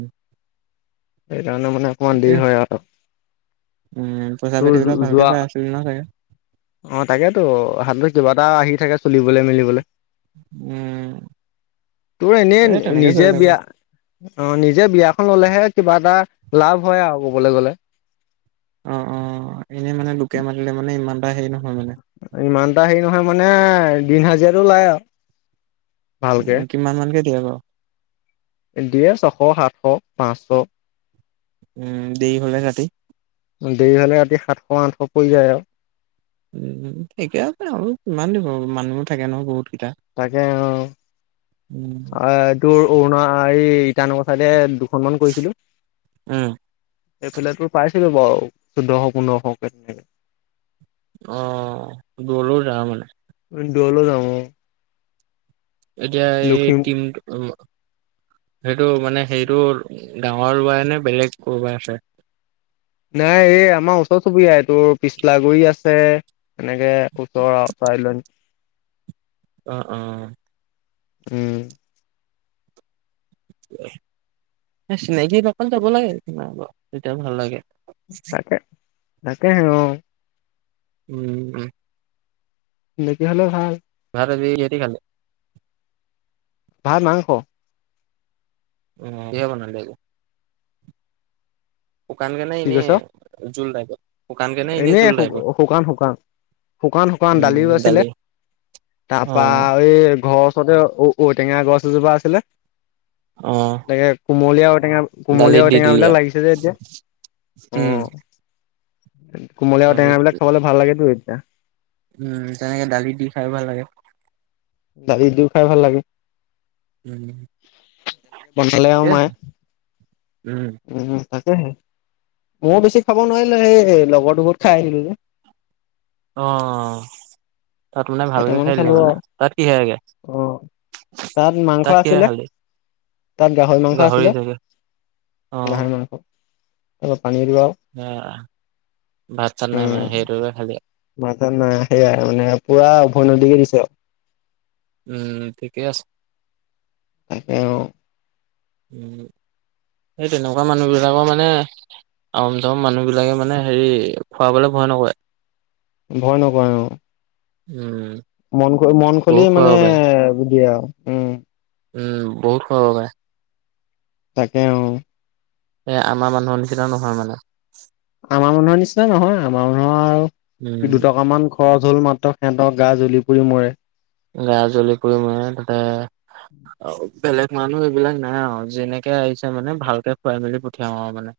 Speaker 1: সেইকাৰণে মানে অকণমান
Speaker 2: ঠিকে
Speaker 1: দেৰি হয় আৰু।
Speaker 2: উম পইচা
Speaker 1: তোৰ
Speaker 2: পাতিবলপ ভালকে
Speaker 1: যোৱা
Speaker 2: পাই আছিলে নহয় চাগে।
Speaker 1: অ তাকেইতো হাতত কিবা এটা আহি থাকে চুলিবলৈ মেলিবলৈ।
Speaker 2: উম
Speaker 1: তোৰ এনেই
Speaker 2: এই তেনেকে
Speaker 1: নিজে
Speaker 2: চলি থাকো
Speaker 1: বিয়া। অ নিজে বিয়াখন ললেহে, কিবা এটা লাভ হয় আৰু ক'বলৈ গ'লে,
Speaker 2: অ অ এনেই মানে লোকে মাতিলে মানে ইমান এটা হেৰি নহয়। মানে
Speaker 1: ইমান এটা হেৰি নহয় মানে দিন হাজিৰাো উপায় আৰু ভালকে,
Speaker 2: উম, কিমান মানকে দিয়ে বাৰু
Speaker 1: দিয়ে ছশ সাতশ পাঁচশো
Speaker 2: উম দেৰি হ'লে ৰাতি
Speaker 1: দেৰি হ'লে ৰাতি সাতশ আঠশ পৰি যায় আৰু
Speaker 2: উম ঠিকে আছে আৰু, কিমান দিব মানুহবোৰ থাকে নহয় বহুত কেইটা
Speaker 1: তাকে অ',
Speaker 2: উম।
Speaker 1: অ' তোৰ অৰুণা ইটানগৰ চাইডে দুখনমান কৰিছিলোঁ
Speaker 2: উম,
Speaker 1: এইফালেটো পাইছিলে বাৰু চৈধ্য়শ পোন্ধৰশ কে
Speaker 2: অ' দূৰলৈও যাওঁ মানে।
Speaker 1: ম দূৰলৈ যাওঁ, অ'
Speaker 2: এতিয়া এই
Speaker 1: লখিম
Speaker 2: তিম সেইটো মানে সেইটো গাঁৱৰ ল'ৰাই নে বেলেগ ক'ৰবাই আছে
Speaker 1: নাই এই আমাৰ ওচৰ চুবুৰীয়া, এই তোৰ পিছলাগুৰি আছে এনেকে ওচৰ চাইল [unintelligible]
Speaker 2: অ' অ'।
Speaker 1: উম।
Speaker 2: চিনাকি অকল যাব লাগে, তেতিয়া ভাল লাগে।
Speaker 1: তাকে তাকে হে, অ'
Speaker 2: উম।
Speaker 1: এনেকি হ'লে ভাল।
Speaker 2: [unintelligible] সিহঁতি খালে।
Speaker 1: ভাত মাংস।
Speaker 2: উম দে বনালি শুকান কে নে
Speaker 1: কি
Speaker 2: এনেই
Speaker 1: কৈছ
Speaker 2: জোল টাইপ
Speaker 1: এনেই শু শুকান শুকান শুকান শুকান দালিও
Speaker 2: উম,
Speaker 1: আছিলে
Speaker 2: দালি অ,
Speaker 1: তাৰপা এই ঘৰৰ ওচৰতে ঔ-টেঙা গছ এজোপা আছিলে
Speaker 2: অ,
Speaker 1: তাকে কুমলীয়া ঔ-টেঙা, কুমলীয়া
Speaker 2: দালিত দি দিলি
Speaker 1: ঔ-টেঙাবিলাক
Speaker 2: আৰু
Speaker 1: লাগিছে যে এতিয়া অ
Speaker 2: উম।
Speaker 1: কোমলীয়া আৰু
Speaker 2: দালিত
Speaker 1: টেঙাবিলাক খাবলে ভাল লাগেতো এতিয়া
Speaker 2: উম তেনেকে দালি দি খাই ভাল লাগে
Speaker 1: দালি দিও খাই ভাল লাগে
Speaker 2: উম,
Speaker 1: বনালে আৰু
Speaker 2: ঠিকে
Speaker 1: মায়ে
Speaker 2: আছে উম।
Speaker 1: তাকেহে ময়ো বেছি খাব নোৱাৰিলোঁ, সেই লগৰটো ঘৰত খাই আহিলোঁ যে
Speaker 2: অ', তাত মানে ভালকে
Speaker 1: কেইটামান
Speaker 2: খাই দিলি
Speaker 1: খালো
Speaker 2: মানে,
Speaker 1: আৰু
Speaker 2: তাত কিহেগে
Speaker 1: অ তাত মাংস আছিলে, তাত গাহৰি মাংস আছিলে
Speaker 2: অ
Speaker 1: গাহৰি মাংস তাৰপৰা পানীলাও
Speaker 2: ভাত চাত নাই মানে, হেতুকে খালি
Speaker 1: মাজান নাই সেয়াই মানে পুৰা উভয়নদীকে দিছে আৰু
Speaker 2: উম, ঠিকেই আছে
Speaker 1: তাকে অ'।
Speaker 2: উম, সেই তেনেকুৱা মানুহ বিলাকৰ মানে উম চম মানুহ বিলাকে মানে হেৰি, খোৱাবলে ভয় নকৰে।
Speaker 1: ভয় নকৰে অ'।
Speaker 2: উম।
Speaker 1: মন খ মন খুলি
Speaker 2: বহুত খুৱাব
Speaker 1: মানে
Speaker 2: পাৰে
Speaker 1: দিয়ে আৰু, উম।
Speaker 2: উম, বহুত খোৱা পায়।
Speaker 1: তাকে অ'।
Speaker 2: এ, আমাৰ মানুহৰ নিচিনা নহয়, মানে।
Speaker 1: আমাৰ মানুহৰ নিচিনা নহয়, আমাৰ মানুহৰ
Speaker 2: উম
Speaker 1: আৰু দুটকামান খৰচ হল মাত্ৰ সিহঁতৰ গা জ্বলি পুৰি মৰে।
Speaker 2: গা জ্বলি পুৰি মৰে, তাতে আউ বেলেগ মানুহ এইবিলাক নাই আৰু যেনেকে আহিছে মানে ভালকে খুৱাই মেলি পঠিয়াও আৰু মানে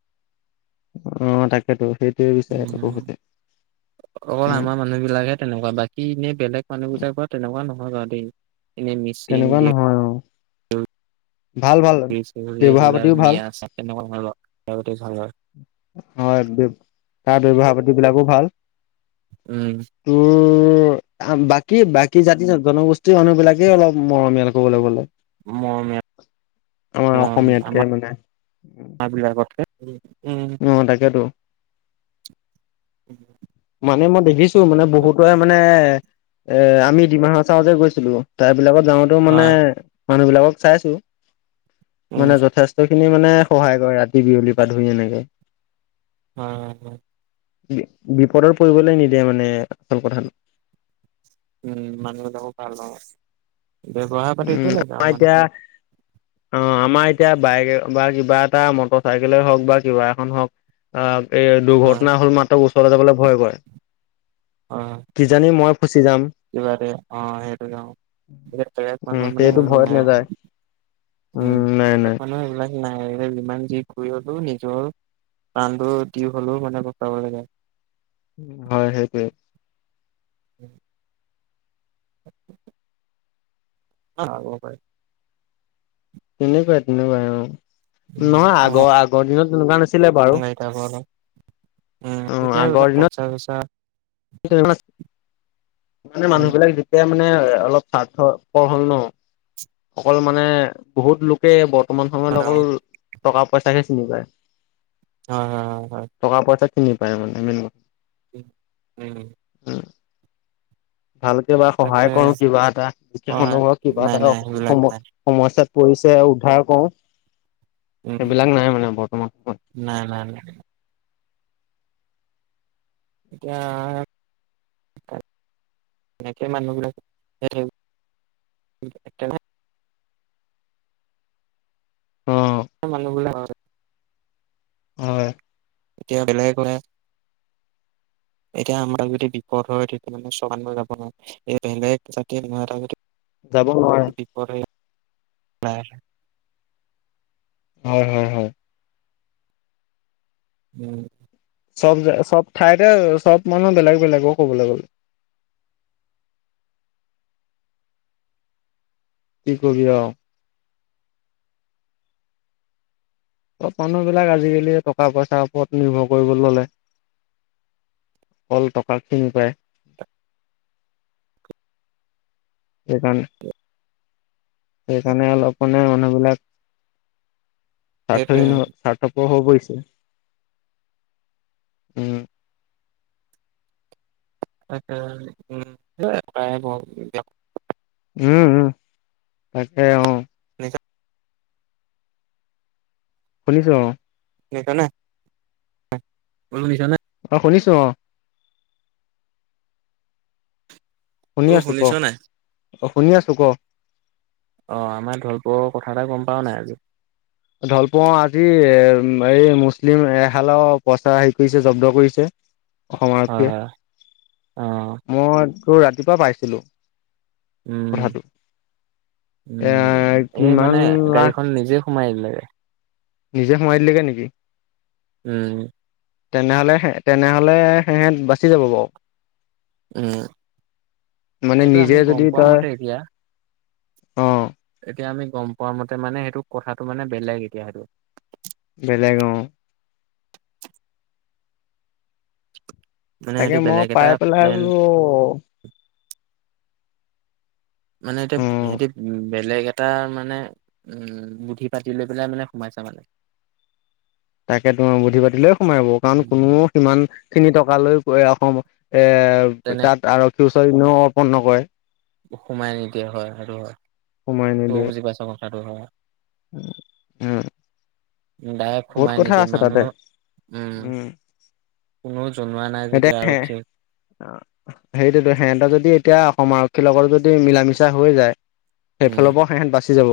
Speaker 1: অ তাকেতো সেইটোৱে বিচাৰে
Speaker 2: উম
Speaker 1: বহুতে।
Speaker 2: অকল
Speaker 1: উম
Speaker 2: আমাৰ মানুহ বিলাকহে তেনেকুৱা বাকী এনেই বেলেগ মানুহবিলাক তেনেকুৱা নহয় বাৰু দেই। এনে মিচিং
Speaker 1: তেনেকুৱা
Speaker 2: দে।
Speaker 1: নহয় অ ভাল ভাল ব্যৱহাৰ
Speaker 2: এইবিলাক
Speaker 1: পাতিও ভাল
Speaker 2: মিয়া [unintelligible] তেনেকুৱা ধৰনৰ তেওঁলোকে ভাল হয়।
Speaker 1: হয় তাৰ ব্যৱহাৰ পাতি বিলাকো ভাল
Speaker 2: উম।
Speaker 1: তোৰ বাকী বাকী জাতি জনগোষ্ঠীৰ মানুহ বিলাকে অলপ মৰমীয়াল কবলৈ গ'লে। আমাৰ
Speaker 2: মই
Speaker 1: অসমীয়াতকে
Speaker 2: আমাৰ
Speaker 1: মানে।
Speaker 2: বিলাকতকে উম
Speaker 1: অ তাকেতো।
Speaker 2: উম
Speaker 1: মানে মই দেখিছোঁ মানে বহুতৰে মানে এ আমি ডিমা হাচাওঁ যে গৈছিলোঁ তাত। বিলাকত যাওঁতেও মানে
Speaker 2: হয়
Speaker 1: মানুহ বিলাকক চাইছো
Speaker 2: উম
Speaker 1: মানে যথেষ্ট খিনি মানে সহায় কৰে ৰাতি বিয়লি পা ধৰি এনেকে।
Speaker 2: হয় হয়।
Speaker 1: বিপদত পৰিবলৈ নিদিয়ে মানে আচল কথাটো
Speaker 2: উম মানুহবিলাকো ভাল নহ ব্যৱহাৰ পাতি
Speaker 1: উম
Speaker 2: একোয়ে
Speaker 1: আমাৰ
Speaker 2: নেজানে মানুহ।
Speaker 1: এতিয়া অ আমাৰ এতিয়া বাইক বা কিবা এটা মটৰ চাইকেলে হওক বা কিবা এখন হওক অ। এ
Speaker 2: হয়
Speaker 1: দুৰ্ঘটনা হল মাত্ৰ ওচৰলৈ যাবলৈ ভয় কৰে কিজানি মই। ফচি যাম
Speaker 2: কিবাৰে অ সেইটো কাৰনে এতিয়া
Speaker 1: উম
Speaker 2: মানুহৰ মানে
Speaker 1: সেইটো
Speaker 2: সেইবোৰ
Speaker 1: ভয়ত
Speaker 2: নাই
Speaker 1: নাযায়
Speaker 2: আৰু উম
Speaker 1: নাই নাই
Speaker 2: বেলেগ মানুহ সেইবিলাক নাই যিমান যি ই হলেও নিজৰ প্ৰানটো দি হলেও মানে বচাবলৈ যায়।
Speaker 1: হয় সেইটোৱে।
Speaker 2: উম অ হব পাৰে
Speaker 1: তেনেকুৱাই তেনেকুৱাই অ নহয় আগৰ আগৰ দিনত তেনেকুৱা নাছিল।
Speaker 2: [unintelligible] অলপ উম
Speaker 1: অ
Speaker 2: এতিয়া
Speaker 1: আগৰ
Speaker 2: এইবিলাক
Speaker 1: দিনত
Speaker 2: পইচা চইচা।
Speaker 1: [unintelligible] মানে
Speaker 2: উম
Speaker 1: মানুহবিলাক যেতিয়া মানে অলপ স্বাৰ্থ পৰ হল ন অকল মানে বহুত লোকে বৰ্ত বৰ্তমান
Speaker 2: হয়
Speaker 1: সময়ত অকল টকা পইচাহে চিনি পায়।
Speaker 2: হয় হয় হয় হয়
Speaker 1: টকা পইচা চিনি পায় মানে মেইন কথা।
Speaker 2: উম।
Speaker 1: উ ভালকে বা সহায়
Speaker 2: তাকে
Speaker 1: কৰোঁ কিবা এটা সেই
Speaker 2: হয়
Speaker 1: সময়ত কিবা
Speaker 2: নাই
Speaker 1: এটা
Speaker 2: নাই সেইবিলাক নাই
Speaker 1: সমস্যাত। পৰিছে উদ্ধাৰ কৰোঁ।
Speaker 2: উম
Speaker 1: সেইবিলাক নাই মানে বৰ্তমান সময়ত।
Speaker 2: নাই নাই নাই এতিয়া এনেকে মানুহবিলাক সেই। এক নাই
Speaker 1: অ
Speaker 2: মানুহবিলাক।
Speaker 1: হয়
Speaker 2: এতিয়া বেলেগ হয়। এতিয়া আমাৰ যদি বিপদ হয় তেতিয়া মানে চগান যাব নোৱাৰে এই বেলেগ জাতি কোনোবা এটা যদি
Speaker 1: যাব নোৱাৰে।
Speaker 2: নাই।
Speaker 1: হয় হয় হয়
Speaker 2: উম।
Speaker 1: চব, চব ঠাইতে চব মানুহ বেলেগ বেলেগ অহ, কবলৈ গ'লে।
Speaker 2: [inaudible]
Speaker 1: কি কবি আৰু। চব মানুহবিলাক আজিকালি টকা পইচাৰ ওপৰত নিৰ্ভৰ কৰিবলৈ ল'লে। অকল টকাক চিনি পায়। সেইকাৰণে সেইকাৰণে, অলপ মানে মানুহবিলাক
Speaker 2: সেইটোৱে
Speaker 1: হৈ পৰিছে। উম্।
Speaker 2: তাকে উম, প্ৰায়। [unintelligible]
Speaker 1: উম', উম'। তাকে অহ'। শুনিছো অ'।
Speaker 2: শুনিছা নে? বোলো শুনিছা নে?
Speaker 1: অ' শুনিছো অ'। শুনি
Speaker 2: অ
Speaker 1: আছোঁ ক।
Speaker 2: শুনিছ নাই
Speaker 1: অ' শুনি আছোঁ ক।
Speaker 2: অহ' আমাৰ ঢলপুৰৰ কথা এটা গম পাৱ নাই আজি?
Speaker 1: ঢলপুৰৰ আজি, এই মুছলিম এহালৰ পইচা হেৰি কৰিছে, জব্দ কৰিছে। অসম
Speaker 2: হয়
Speaker 1: আৰক্ষীয়ে।
Speaker 2: হয়। অ
Speaker 1: মই তোৰ ৰাতিপুৱা পাইছিলো।
Speaker 2: উম'।
Speaker 1: কথাটো এ
Speaker 2: উম'। এই
Speaker 1: কিমান
Speaker 2: মানে
Speaker 1: লাখ
Speaker 2: গাড়ীখন নিজে সোমাই দিলেগে।
Speaker 1: নিজে সোমাই দিলেগে নেকি?
Speaker 2: উম'।
Speaker 1: তেনেহ'লে, তেনেহ'লে সিহঁত বাচি যাব বাৰু।
Speaker 2: উম।
Speaker 1: মানে
Speaker 2: সেইটো
Speaker 1: নিজে
Speaker 2: আমি গম
Speaker 1: যদি
Speaker 2: পোৱা
Speaker 1: তই,
Speaker 2: মতে এতিয়া
Speaker 1: অ'
Speaker 2: এতিয়া আমি গ'ম পোৱা মতে মানে, সেইটো কথাটো মানে বেলেগ এতিয়া সেইটো।
Speaker 1: বেলেগ অ'।
Speaker 2: মানে
Speaker 1: তাকে
Speaker 2: সেইটো
Speaker 1: মই
Speaker 2: বেলেগ এটা
Speaker 1: পাই পেলাই
Speaker 2: প্লেন
Speaker 1: বোলো।
Speaker 2: মানে এতিয়া
Speaker 1: অ
Speaker 2: সিহঁতি বেলেগ এটা মানে, উম্ বুদ্ধি পাতি লৈ পেলাই মানে সোমাই। আছে ভালে।
Speaker 1: তাকে তোমাৰ বুদ্ধি পাতিলৈয়ে সোমাই বাৰু। কাৰণ কোনো সিমান খিনি টকা লৈ অসম এ
Speaker 2: তেনে
Speaker 1: তাত আৰক্ষী ওচৰত এনেও অৰ্পণ নকৰে।
Speaker 2: সোমাই নিদিয়ে। হয় সেইটো হয়।
Speaker 1: সময় নিদিয়ে।
Speaker 2: কথা টো হয়।
Speaker 1: উম।
Speaker 2: ডাইৰেক্
Speaker 1: বহুত
Speaker 2: সোমাই
Speaker 1: কথা
Speaker 2: নিদিয়ে।
Speaker 1: আছে তাতে
Speaker 2: মানুহ উম্
Speaker 1: উম
Speaker 2: কোনো। জনোৱা নাই
Speaker 1: এতিয়া
Speaker 2: যেতিয়া আৰক্ষী
Speaker 1: সেইটোৱেতো, সিহঁতৰ যদি এতিয়া অসম আৰক্ষী। লগৰ যদি মিলা মিছা হৈ যায়।
Speaker 2: উম,
Speaker 1: সেইফালৰ পৰাও সিহঁত বাচি যাব।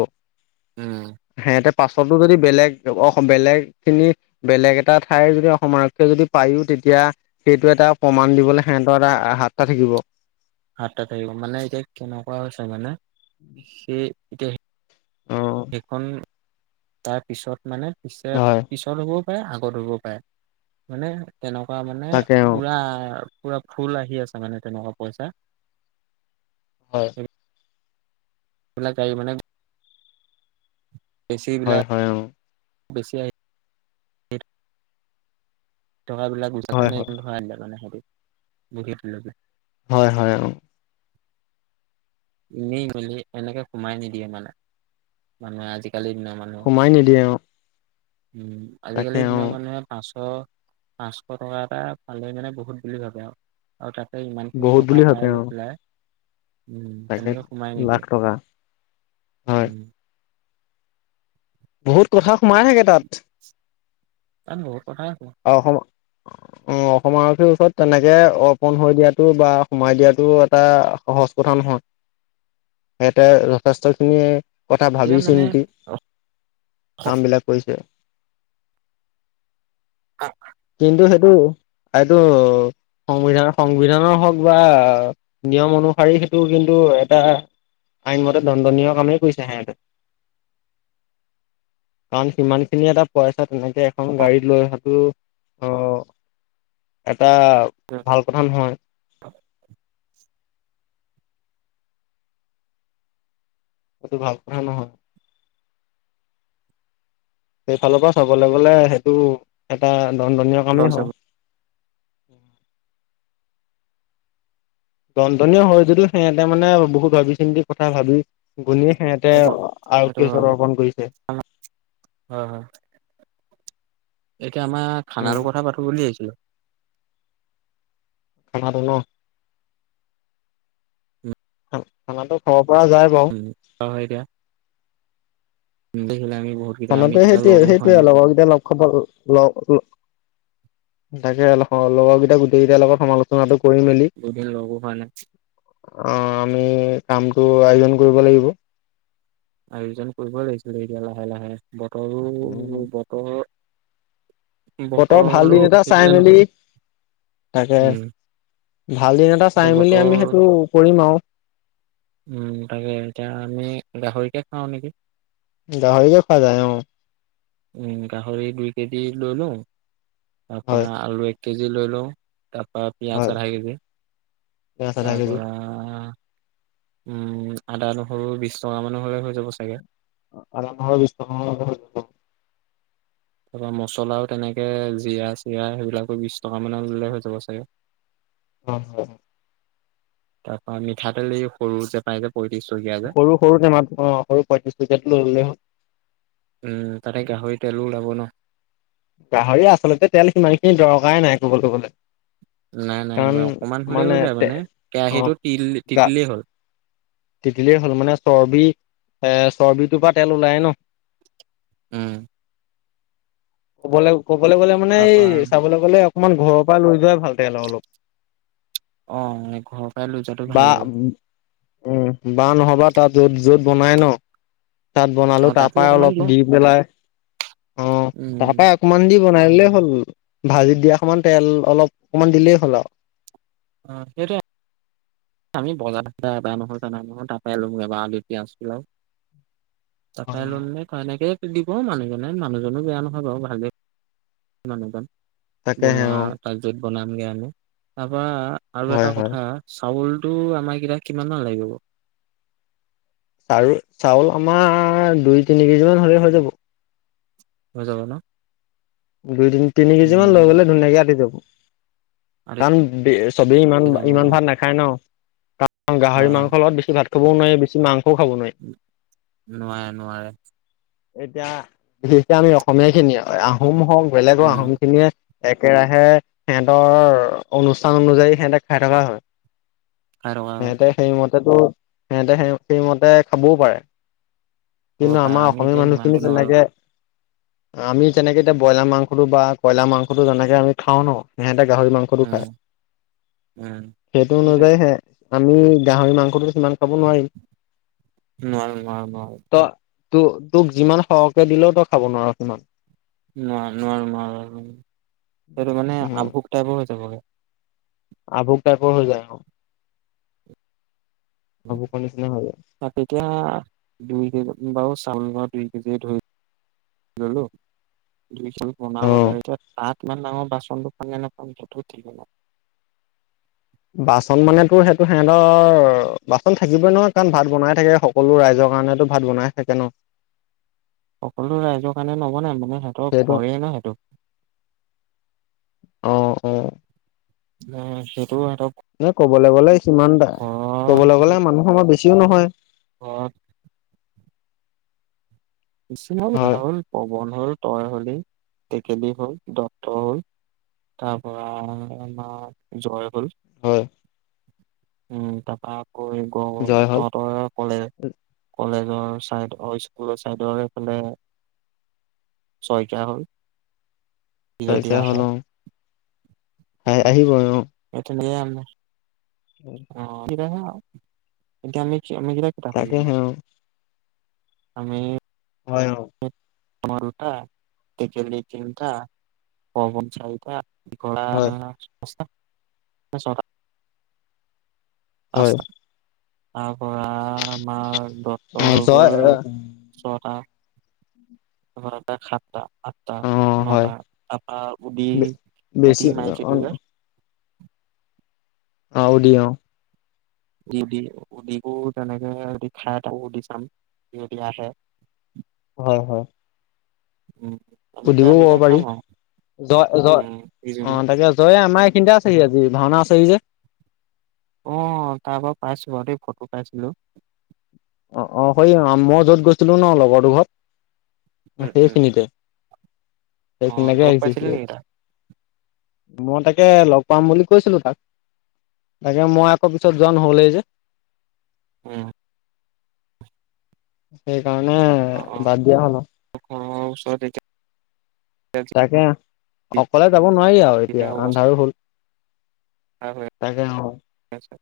Speaker 2: উম'।
Speaker 1: সিহঁতে পাছতো যদি বেলেগ অসম বেলেগ খিনি বেলেগ এটা, ঠাইৰ যদি অসম আৰক্ষীয়ে যদি পায়ো, তেতিয়া তেতিয়া সেইটো এটা প্ৰমাণ দিবলৈ সিহঁতৰ এটা হাত এটা থাকিব।
Speaker 2: হাত এটা থাকিব। মানে এতিয়া কেনেকুৱা হৈছে মানে সেই এতিয়া
Speaker 1: অ'
Speaker 2: সেইখন তাৰ পিছত মানে পিছত
Speaker 1: হয়
Speaker 2: পিছত হ'বও পাৰে আগত হ'বও পাৰে। মানে তেনেকুৱা মানে
Speaker 1: তাকে অ'
Speaker 2: পোৰা পোৰা ফুল আহি আছে মানে, তেনেকুৱা পইচা।
Speaker 1: হয়।
Speaker 2: এইবিলাকাক মানে। [unintelligible]
Speaker 1: হয়, হয়। অহ'।
Speaker 2: বেছিয়াই টকা বিলাক গুচা
Speaker 1: হয়
Speaker 2: নাই
Speaker 1: হয়
Speaker 2: এইখন ধৰাই দিলে মানে সেতি [unintelligible]
Speaker 1: হয় হয় অ
Speaker 2: এনেই মেলি এনেকে সোমাই নিদিয়ে মানে মানুহে আজি কালি ন মানুহ
Speaker 1: সোমাই নিদিয়ে অ'
Speaker 2: উম
Speaker 1: তাকে
Speaker 2: আজিকালি দিনৰ
Speaker 1: অ'
Speaker 2: মানুহে পাঁচ অ পাঁচশ টকা এটা পালে মানে বহুত বুলি ভাবে আও, আও তাত ইমান খিনি
Speaker 1: বহুত
Speaker 2: টকা পাই লৈ পেলাই উ
Speaker 1: পাকেট লাখ টকা হয়
Speaker 2: উম
Speaker 1: বহুত কথা সোমাই থাকে তাত
Speaker 2: ত বহুত কথাই
Speaker 1: অসম অ অসম আৰক্ষীৰ ওচৰত তেনেকে অৰ্পণ হৈ দিয়াটো বা সোমাই দিয়াটো এটা সহজ কথা নহয়
Speaker 2: হয় [inaudible]
Speaker 1: সেতে যথেষ্ট খিনি কথা ভাবি
Speaker 2: এতিয়া মানে
Speaker 1: চিন্তি কাম বিলাক কৰিছে কিন্তু সেইটো এইটো সংবিধান সংবিধানৰ হওক বা নিয়ম অনুসৰি সেইটো কিন্তু এটা আইনমতে দণ্ডনীয় কামেই কৰিছে সেহেতে।
Speaker 2: [inaudible]
Speaker 1: কাৰণ সিমান খিনি এটা পইচা তেনেকে এখন গাড়ীত লৈ তো অ, এত এটা ভাল কথা নহয়। সেইটো ভাল কথা নহয় সেইফালৰ পৰা চাবলৈ গ'লে সেইটো এটা দন্দনীয় কামেই হয়। উ [inaudible] দন্তনীয় হয় যদিও সিহঁতে মানে বহুত ভাবি চিন্তি কথা ভাবি গুনী সেহেতে
Speaker 2: এইটো সেইটো
Speaker 1: আৰক্ষীৰ ওচৰত অৰ্পণ কৰিছে।
Speaker 2: অ হ [unintelligible] তে আমাৰ
Speaker 1: উম
Speaker 2: খানাৰো কথা পাতো বুলি আহিছিলো
Speaker 1: খানাটো ন খানাটো খ
Speaker 2: উম, অ, হয় দিয়া [unintelligible] আমি বহুত কেইটা আমি
Speaker 1: খানাতো
Speaker 2: কেইটা
Speaker 1: সেইটোৱে
Speaker 2: লগো হোৱা
Speaker 1: সেইটোৱে
Speaker 2: নাই
Speaker 1: লগৰকেইটাই লগ খাব ল তাকে লগৰ কেইটা গোটেই কেইটাৰ লগত সমালোচনাটো কৰি মেলি অ,
Speaker 2: বহুত দিন লগো হোৱা নাই
Speaker 1: আমি কামটো আয়োজন কৰিব লাগিব
Speaker 2: আয়োজন কৰিব লাগিছিলে এতিয়া লাহে- লাহে বতৰো বতৰ
Speaker 1: বতৰ ভাল
Speaker 2: বতৰলৈও
Speaker 1: দিন এটা চাই
Speaker 2: থাকিলে
Speaker 1: মেলি
Speaker 2: নহ'লে
Speaker 1: তাকে
Speaker 2: উম
Speaker 1: ভাল দিন এটা
Speaker 2: এতিয়া
Speaker 1: চাই মেলি
Speaker 2: বতৰ
Speaker 1: আমি সেইটো কৰিম আৰু
Speaker 2: উম তাকে এতিয়া আমি গাহৰিকে খাওঁ নেকি
Speaker 1: গাহৰিয়ে খোৱা যায় অ।
Speaker 2: উম গাহৰি দুই কেজি লোলো
Speaker 1: হয়
Speaker 2: তাৰপৰা আলু এক কেজি লৈ লওঁ তাৰপৰা
Speaker 1: হয়
Speaker 2: পিঁয়াজ আধা কেজি
Speaker 1: পিয়াজ আধা
Speaker 2: তাৰ
Speaker 1: কেজি
Speaker 2: পৰা উম, আদা, নহৰু বিছ টকা মানৰ হলে হৈ যাব চাগে।
Speaker 1: আৰম্ভ হৈ বিছ টকা মানৰ হলে হৈ যাব।
Speaker 2: তাৰপৰা মছলাও তেনেকে জিৰা, চিৰা সেইবিলাকো বিছ টকা মানৰ ল'লে হৈ যাব চাগে। [inaudible]
Speaker 1: অ, হয়।
Speaker 2: তাৰপা মিঠাতেল এই সৰুজে পাই জে
Speaker 1: সৰু-সৰু টেমাত অ, সৰু পয়ত্ৰিছ টকীয়াটো লৈ ল'লে হল।
Speaker 2: উম তাতে গাহৰি তেলো ওলাব ন
Speaker 1: গাহৰি আচলতে তেল সিমান খিনি দৰকাৰে নাই কব কবলৈ
Speaker 2: নাই
Speaker 1: কাৰণ
Speaker 2: নাইবা অকমান হ'লে হৈ যায় মানে কেৰাহিতটো তিল তিতিলেই হ'ল
Speaker 1: তেতিতিলেই হ'ল মানে চৰ্বি এ চৰ্বিটোৰ পৰা তেল ওলায় ন
Speaker 2: উম
Speaker 1: ক'বলৈ ক'বলৈ গ'লে মানে এই
Speaker 2: তাৰপা
Speaker 1: চাবলৈ গ'লে অকণমান ঘৰৰ পৰা লৈ যোৱাই ভাল ল অলপ
Speaker 2: অ ঘৰৰ পৰাই লৈ যোৱাটো
Speaker 1: বা
Speaker 2: ভাল হ'ব
Speaker 1: উম বা নহ'বা তাত য'ত য'ত বনাই ন তাত
Speaker 2: অ
Speaker 1: বনালো তাৰ
Speaker 2: তাতো
Speaker 1: পৰা
Speaker 2: অকমান
Speaker 1: অলপ
Speaker 2: ল
Speaker 1: দি পেলাই অ
Speaker 2: উম
Speaker 1: তাৰ পৰা অকমান দি বনাইেই হ'ল ভাজি দিয়া সমান তেল অলপ অকমান দিলেই হ'ল আৰু
Speaker 2: অ সেইটোই আমি বজাৰ এ নহয় জানা নহয় তাৰ পৰাই লম আলু পিয়াজ পলাও তাই
Speaker 1: আৰু
Speaker 2: লে ক নেক দিব মানুহজনে মানুহজনো বেয়া নহয় বাৰু ভালেই মানুহজন
Speaker 1: তাকেহে
Speaker 2: বনোৱা
Speaker 1: অ
Speaker 2: তাত যত বনামগে আমি তাৰ পৰা আৰু এটা
Speaker 1: হয় হয়
Speaker 2: কথা চাউলটো আমাৰ কেইটা কিমান মান লাগিব
Speaker 1: চাল চাউল আমাৰ দুই তিনি কেজি মান হলে হৈ যাব
Speaker 2: হৈ যাব ন
Speaker 1: দুই তি তিনি কেজি মান লৈ
Speaker 2: উম
Speaker 1: গ'লে ধুনীয়াকে আটি যাব
Speaker 2: আৰু
Speaker 1: কাৰণ চবেই ইমান
Speaker 2: যাব অ
Speaker 1: ইমান ভাত নাখায় ন গাহৰি
Speaker 2: হয় হয়
Speaker 1: মাংসৰ লগত বেছি ভাত খাব নোৱাৰে বেছি মাংস
Speaker 2: নোৱাৰে নোৱাৰে
Speaker 1: এতিয়া বিশেষক আমি অসমীয়া খিনিয়ে আহোম হওক বেলেগৰ
Speaker 2: উম
Speaker 1: আহোম খিনিয়ে একেৰাহে সিহঁতৰ অনুষ্ঠান অনুযায়ী সিহঁতে খাই থকা হয়
Speaker 2: খাই থকা
Speaker 1: সিহঁতে সেইমতেতো সিহঁতে সেই সেইমতে খাবও পাৰে
Speaker 2: হ'ব
Speaker 1: কিন্তু
Speaker 2: পাৰে
Speaker 1: আমাৰ
Speaker 2: আমি
Speaker 1: অসমীয়া
Speaker 2: এতিয়া ইমানটো
Speaker 1: মানুহখিনি
Speaker 2: নোৱাৰো
Speaker 1: তেনেকে আমি তেনেকে এতিয়া বইলাৰ মাংসটো বা কইলাৰ মাংসটো যেনেকে আমি খা ন সিহঁতেক গাহৰি মাংসটো খাই
Speaker 2: উম উম
Speaker 1: সেইটো
Speaker 2: সেইটোৱে
Speaker 1: অনুযায়ীহে আমি গাহৰি মাংসটো সিমান খাব নোৱাৰিম
Speaker 2: নোৱাৰো নোৱাৰো
Speaker 1: ত ত তোক যিমান সহকে দিলেও তই খাব নোৱাৰ সিমান
Speaker 2: নোৱাৰ নোৱাৰো নোৱাৰো সেইটো মানে আভোক টাইপৰ হৈ যাবগৈ
Speaker 1: আবুক টাইপৰ হৈ যায় অ আভোকৰ নিচিনা হৈ যায়
Speaker 2: তা তেতিয়া দুই বু চাউল মোৱা দুই কেজি ধৰি ললো দুই চাউল বনাব
Speaker 1: অ
Speaker 2: [unintelligible] পাত কিমান ডাঙৰ বাচনটো খাঙে নাপাম তাতে নাই।
Speaker 1: বাচন মানেতো সেইটো সিহঁতৰ বাচন থাকিবই নহয় কাৰণ ভাত বনাই থাকে সকলো ৰাইজৰ ৰ কাৰণেতো ভাত বনাই থাকে ন'।
Speaker 2: সকলো ৰাইজৰ কাৰণে নবনাই মানে সিহঁতৰ
Speaker 1: সেইটো
Speaker 2: ঘৰে ন' সেইটো। [inaudible]
Speaker 1: অ অ
Speaker 2: অ, সে
Speaker 1: এ ক'বলৈ গ'লে, সিমানটা কবলৈ গ'লে মানুহ আমাৰ বেছিও নহয়।
Speaker 2: অ'। [unintelligible]
Speaker 1: হয়
Speaker 2: ৰাহুল, পৱন হল, তই হলি, টেকেলি হল, দত্ত হল। তাৰ পৰা আমাৰ জয় হ'ল।
Speaker 1: হয়।
Speaker 2: উম, তাৰপৰা আকৌ গৈ
Speaker 1: জয় হল
Speaker 2: তহতৰ কলে-কলেজ জৰ চাইড অ' স্কুল আছে। ঠাইডৰ সেইফালে চইকীয়া হ'ল। সি যদি
Speaker 1: চইকীয়া
Speaker 2: আহে
Speaker 1: হল হয়। হে আহিবই অ'।
Speaker 2: এ আমি। [unintelligible] এতিয়া আমি মমি জিৰা কেইটা হয়
Speaker 1: তাকেহে অ
Speaker 2: আমি
Speaker 1: হয়
Speaker 2: আমা দুটা, তেকেলি তিনটা, পৱন চাইটা ঘলা
Speaker 1: হয়
Speaker 2: পাঁচটা না ছয়টা
Speaker 1: হয়
Speaker 2: পাঁচটা আ। পৰা আমাৰ দত্ত
Speaker 1: অ
Speaker 2: হৈ
Speaker 1: জয়
Speaker 2: গ'ল ছটা। তোমাৰ এটা সাতটা আঠটা,
Speaker 1: অ হয়
Speaker 2: নটা, তাপা উদি,
Speaker 1: বেছি
Speaker 2: উদি
Speaker 1: অ',
Speaker 2: মাইকীটো যে।
Speaker 1: অ' উদি অ'।
Speaker 2: উদি, উদি তেনেকে দি খাই এটাকো দি চাম। যদি আহে
Speaker 1: হয়, হয়।
Speaker 2: উ তেনেকে আমি আমি খাম আৰু
Speaker 1: জ জ
Speaker 2: উম সি যদি
Speaker 1: অ তাকে জয়ে আমাৰ এইখিনিতে আছেহি আজি ভাওনা আছে চেই যে
Speaker 2: অ তাৰ পৰা পাইছো আৰু দে ফটো পাইছিলো
Speaker 1: অ অ সেই মই যত গৈছিলো ন লগৰ তোৰ ঘৰত অ'
Speaker 2: উম উম।
Speaker 1: সেইখিনিতে,
Speaker 2: অ
Speaker 1: সেইখিনিলেকে
Speaker 2: লগ
Speaker 1: আহিছে
Speaker 2: পাইছিলি
Speaker 1: সিয়ে।
Speaker 2: নেকি তাক?
Speaker 1: মই তাকে লগ পাম বুলি কৈছিলো তাক তাকে মই আকৌ পিছত যোৱা নহ'লেই যে।
Speaker 2: উ।
Speaker 1: সেইকাৰণে বাদ দিয়া হ'লো।
Speaker 2: ছয় তাইখে।
Speaker 1: তাকে অকলে যাব নাৱাৰি আৰু
Speaker 2: যিহে
Speaker 1: এতিয়া
Speaker 2: অৱস্থা
Speaker 1: আন্ধাৰো হল
Speaker 2: হৈ
Speaker 1: তাকে অ
Speaker 2: আছে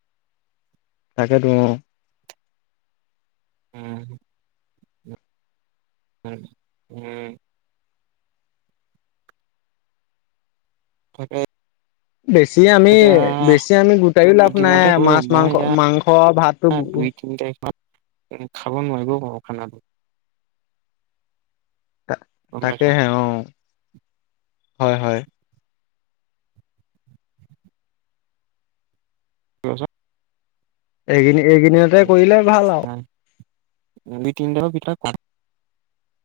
Speaker 1: থাকে টো অহ
Speaker 2: উম উম উম থাকে
Speaker 1: বেছি আমি, বেছি আমি গোটাইও লাভ নাই
Speaker 2: এদিনতে কৰো
Speaker 1: মাছ মাংস, মাংস ভাতটো গো
Speaker 2: তিন তাইখ মা, উ খাব নোৱাৰিবও পাওঁ খানাটো। গম পাইছ।
Speaker 1: তাকেহে অঁ হয় হয়
Speaker 2: ক আছে [unintelligible]
Speaker 1: এইখিনি এইখিনিতে কৰিলে ভাল আৰু
Speaker 2: দুই তিনিটাৰ ভিতৰত কম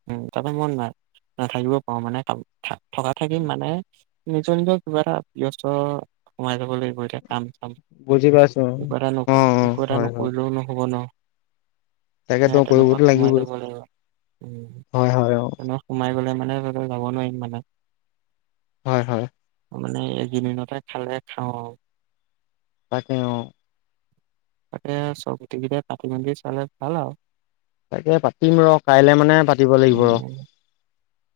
Speaker 2: উম তাপা মন নাই। নাথাকিব পাৰো মানে থকা থাকি মানে নিজৰ নিজৰ কিবা এটা ব্যস্ত সোমাই যাব লাগিব এতিয়া কাম চাম।
Speaker 1: বুজি পাইছো।
Speaker 2: একো এটা
Speaker 1: অ', অ',
Speaker 2: নক-একো এটা
Speaker 1: হয়, হয়
Speaker 2: নকৰিলেও নহ'ব ন। এ
Speaker 1: তাকেতো
Speaker 2: তেনেকুৱাত
Speaker 1: কৰিবতো
Speaker 2: সোমাই
Speaker 1: লাগিবই
Speaker 2: যাব লাগিব উম
Speaker 1: হয় হয় অ
Speaker 2: তেনেকুৱাত সোমাই গলে মানে ত যাব নোৱাৰিম মানে
Speaker 1: হয় হয়
Speaker 2: মানে এগিদিনতে খালে খাওঁ আও।
Speaker 1: তাকে আৰু
Speaker 2: তাকে চ গোটে কেইটাই পাতি মেলি চালে ভাল আও।
Speaker 1: তাকে পাতিম ৰ কাইলে মানে পাতিব লাগিব ৰ
Speaker 2: উম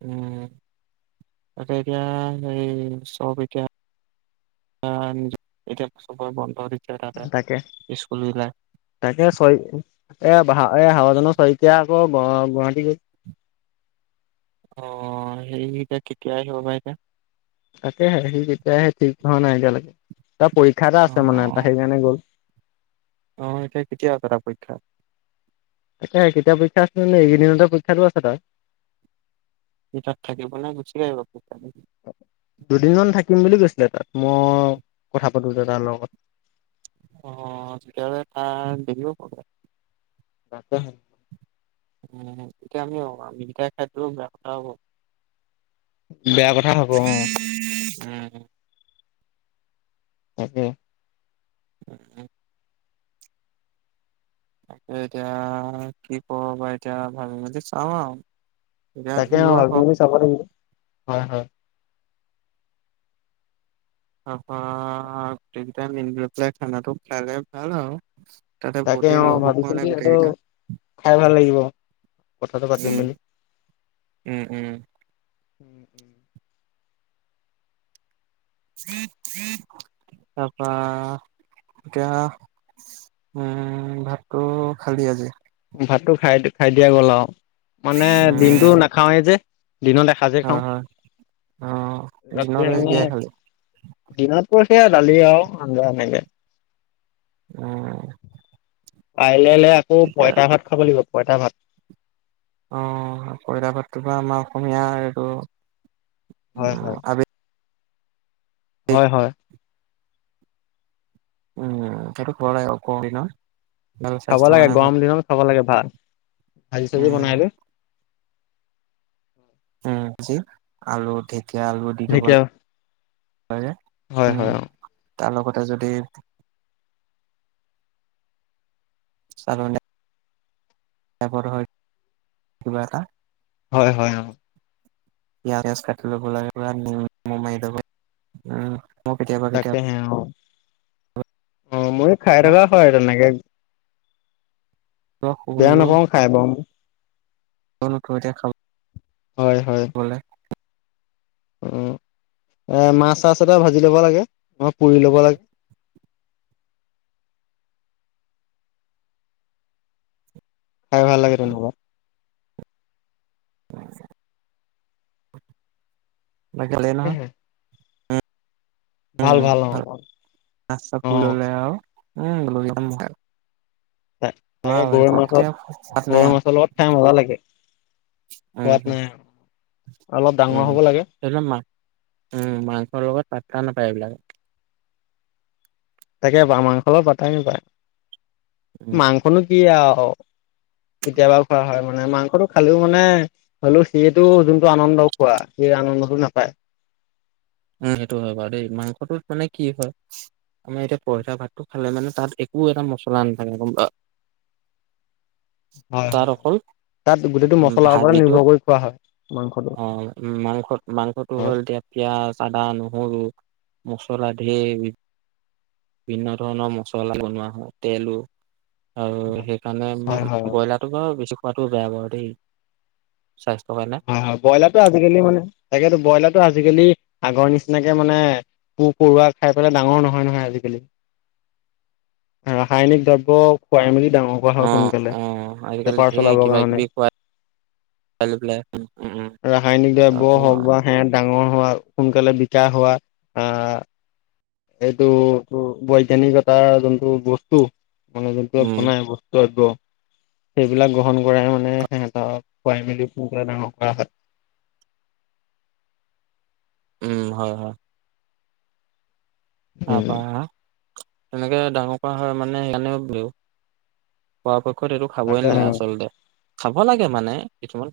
Speaker 2: উম ততে এতিয়া হে চব এতিয়া উম এতিয়া চবৰে বন্ধ দি
Speaker 1: তাকে তাকে চয় এ এ হাৱ জন চৈতিয়া আকৌ গ গুৱাহাটী গৈছ
Speaker 2: অ ', সেই এতিয়া কেতিয়া আহিব বা এতিয়া?
Speaker 1: তাকেহে সি কেতিয়া আহে, ঠিক হোৱা নাই এতিয়ালৈকে। তাৰ পৰীক্ষা এটা
Speaker 2: অ
Speaker 1: আছে মানে এটা সেইকাৰণে গ'ল।
Speaker 2: অ' এতিয়া কেতিয়া আছে তাৰ পৰীক্ষা?
Speaker 1: তাকে কেতিয়া পৰীক্ষা আছে জানো, এইকেইদিনতে পৰীক্ষাটো আছে তাৰ।
Speaker 2: সি তাত থাকিব নে, গুচি আহিব?
Speaker 1: দুদিনমান [unintelligible] মই কথা পাতো দাদাৰ লগত
Speaker 2: অ', তেতিয়াহলে তাৰ দেৰি হব।
Speaker 1: [inaudible]
Speaker 2: এতিয়া আমি মিঠাই খাই থলেও বেয়া কথা হ'ব।
Speaker 1: বেয়া কথা হ'ব অ'।
Speaker 2: উম।
Speaker 1: তাকে।
Speaker 2: [inaudible] এতিয়া কি ক‌ও বা এতিয়া ভাবি মেলি চাম আৰু। এতিয়া
Speaker 1: তাকে অ',
Speaker 2: ইউৱা
Speaker 1: ভাবি
Speaker 2: হওক
Speaker 1: মেলি চাব লাগিব। হয়, হয়।
Speaker 2: তাতপা গোটেই কিতাই মিলি লৈ পেলাই খানাটো খালে ভাল আৰু। তাতে বহুত
Speaker 1: তাকে
Speaker 2: দিন
Speaker 1: অ'
Speaker 2: লগো পোৱা
Speaker 1: ভাবিছিলোঁ
Speaker 2: নাই
Speaker 1: কি সেইটো
Speaker 2: গোটেইকেইটা
Speaker 1: খাই ভাল লাগিব। কথাটো পাতিম
Speaker 2: উম
Speaker 1: বুলি,
Speaker 2: উম, উম।
Speaker 1: [inaudible]
Speaker 2: তাৰপা এতিয়া উম ভাতটো খালি আজি।
Speaker 1: ভাতটো খাই, খাই দিয়া গ'ল আৰু মানে দিনটো
Speaker 2: উম
Speaker 1: নাখাওয়ে যে। দিনত এসাজে
Speaker 2: হয়
Speaker 1: খাওঁ।
Speaker 2: হয় অ দিনত
Speaker 1: ৰাতি
Speaker 2: আজি
Speaker 1: এনে
Speaker 2: কিহে খালি
Speaker 1: দিনত [unintelligible] দালি আৰু আঞ্জা এনেকে।
Speaker 2: অ'।
Speaker 1: কাইলেলে আকৌ পঁইতা ভাত খাব লাগিব, পঁইতা ভাত।
Speaker 2: অ', পঁইতা ভাতটোৰ পৰা আমাৰ অসমীয়া আৰু।
Speaker 1: হয় হয়
Speaker 2: খাবি।
Speaker 1: হয়, হয়।
Speaker 2: উম, সেইটো [unintelligible]
Speaker 1: খাব লাগে,
Speaker 2: কাৰণে ভাল
Speaker 1: গৰম দিনত খাব লাগে, ভাল ভাজি-চাজি
Speaker 2: উম
Speaker 1: বনাই ল‌ই।
Speaker 2: উম, যি আলু এতিয়া আলু দি দিব
Speaker 1: ঢেকীয়া
Speaker 2: লে লাগে,
Speaker 1: হয়
Speaker 2: উম।
Speaker 1: হয় অ
Speaker 2: তাৰ লগতে যদি, [unintelligible] এপত হয়, কিবা এটা।
Speaker 1: হয় হয়, অ'।
Speaker 2: পিয়াঁজ কাটি ল'ব লাগিব নিম নেমু মাৰি লব উম। মই কেতিয়াবা
Speaker 1: তাকে হে, অ' অ', মইয়ো খাই থকা
Speaker 2: কেতিয়াবা
Speaker 1: হয় তেনেকে। বেয়া
Speaker 2: শুইও
Speaker 1: নাপাওঁ খাই বাও।
Speaker 2: [unintelligible] এতিয়া খাব
Speaker 1: হয় হয়
Speaker 2: বোলে।
Speaker 1: উম। এ, মাছ-চাছ এটা ভাজি ল'ব লাগে নহ পুৰি ল'ব লাগে।
Speaker 2: [inaudible]
Speaker 1: খাই ভাল লাগে তেনেকুৱা।
Speaker 2: [unintelligible] [unintelligible]
Speaker 1: ভাল
Speaker 2: উম,
Speaker 1: ভাল অ অ'
Speaker 2: [unintelligible]
Speaker 1: [unintelligible] তাকে গৰৈ মাছত
Speaker 2: সোৱাদ
Speaker 1: -
Speaker 2: নাই
Speaker 1: গৰৈ
Speaker 2: আৰু
Speaker 1: মাছৰ লগত খাই মজা লাগে। কোৱাত নাই অলপ
Speaker 2: উ
Speaker 1: ডাঙৰ হ'ব লাগে
Speaker 2: মা উম মাংসৰ লগত পাতা নাপ পাই বিলাক
Speaker 1: তাকে বা মাংসৰ লগত পাত্তাই নাপায়
Speaker 2: উম
Speaker 1: মাংসনো কি আৰু কেতিয়াবাও খোৱা হয় আমাৰ। মানে মাংসটো খালেও মানে হলেও সেইটো যোনটো আনন্দ খোৱা সি আনন্দটো নাপায়।
Speaker 2: উম, সেইটো হয় বা দেই মাংসটোত মানে কি হয়। আমাৰ এতিয়া পঁইতা ভাতটো খালে মানে, তাত একো এটা মছলা নাথাকে গম পাওঁ। [inaudible]
Speaker 1: হয়, হয়। তাত গোটেইটো
Speaker 2: উম,
Speaker 1: মছলাৰ ওপৰত নিৰ্ভৰ
Speaker 2: ভাজিটোত
Speaker 1: কৰি খোৱা হয় মাংসটো
Speaker 2: আহ উম মাংস-মাংসটো
Speaker 1: হয়
Speaker 2: হ'ল এতিয়া। পিঁয়াজ আদা নহৰু মচলা ধেইবিধ। বিভিন্ন ধৰণৰ মছলা বনোৱা হয়, তেলো আৰু হেইকাৰণে
Speaker 1: হয়
Speaker 2: ইমান
Speaker 1: হয়
Speaker 2: ব্ৰইলাৰটো বাৰু বেছি খোৱাটোও বেয়া বাৰু দেই। স্বাস্থ্যৰ কাৰণে
Speaker 1: হয়, হয়, ব্ৰইলাৰটো আজিকালি মানে তাকেতো ব্ৰইলাৰটো আজিকালি। আগৰ নিচিনাকে মানে পো-পৰুৱা খাই পেলাই ডাঙৰ নহয় নহয় আজিকালি। ৰাসায়নিক দ্ৰব্য খুৱাই মেলি ডাঙৰ কৰা
Speaker 2: অ
Speaker 1: হয় সোনকালে,
Speaker 2: অ আজিকালি
Speaker 1: বেপাৰ
Speaker 2: ঢেৰ
Speaker 1: চলাবৰ
Speaker 2: কিবা
Speaker 1: কাৰণে।
Speaker 2: কিবি খুৱাই লৈ পেলাই উম উম
Speaker 1: ৰাসায়নিক দ্ৰব্য
Speaker 2: তাৰপৰা
Speaker 1: হওক বা সে ডঙ ডাঙৰ হোৱা সোনকালে বিকা হোৱা আহ এইটো বৈজ্ঞানিকতাৰ যোনটো বস্তু, মানে যোনটো
Speaker 2: উম
Speaker 1: বনাই বস্তু এইটো সেইবিলাক গ্ৰহণ কৰাই মানে সিহঁতক খোৱাই মেলি সোনকালে ডাঙৰ কৰা হয়।
Speaker 2: উম, হয়, হয়। আ
Speaker 1: উম
Speaker 2: পা আ তেনেকে ডাঙৰ কৰা হয় মানে সেইকাৰণে কত এইটো খাবই
Speaker 1: তাকে
Speaker 2: নালাগে আচলতে খাব লাগে মানে কিছুমান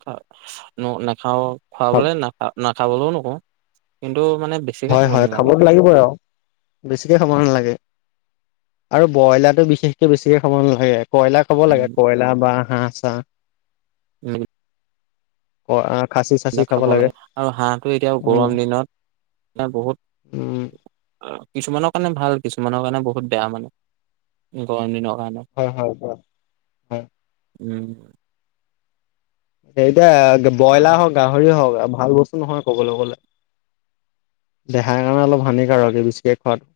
Speaker 2: ন নাখাও। খোৱাবলৈ নাখা-নাখাবলৈও নকওঁ কিন্তু। মানে বেছিকে
Speaker 1: হয়,
Speaker 2: খাব
Speaker 1: হয়,
Speaker 2: নালাগে
Speaker 1: খাবতো লাগিবই আৰু। বেছিকে খাব নালাগে আৰু ব্ৰইলাৰটো বিশেষকৈ বেছিকে খাব নালাগে। বয়লা খাব লাগে।
Speaker 2: উম
Speaker 1: কয়লা বা হাঁহ, চাহ।
Speaker 2: উম।
Speaker 1: কআত
Speaker 2: খাব লাগে আৰু হাঁহটো এতিয়াও
Speaker 1: উম
Speaker 2: গৰম দিনত এ, বহুত
Speaker 1: উম
Speaker 2: আহে। কিছুমানৰ কাৰণে ভাল কিছুমানৰ কাৰণে বহুত বেয়া মানে গৰম দিনত।
Speaker 1: হয়, হয়, হয়, হয়।
Speaker 2: উম।
Speaker 1: এতিয়া ব্ৰইলাৰ হওক, গাহৰি হওক ভাল বস্তু নহয় কবলৈ গলে। দেহাৰ কাৰণে অলপ হানিকাৰকো বেছিকৈ খোৱাতটো।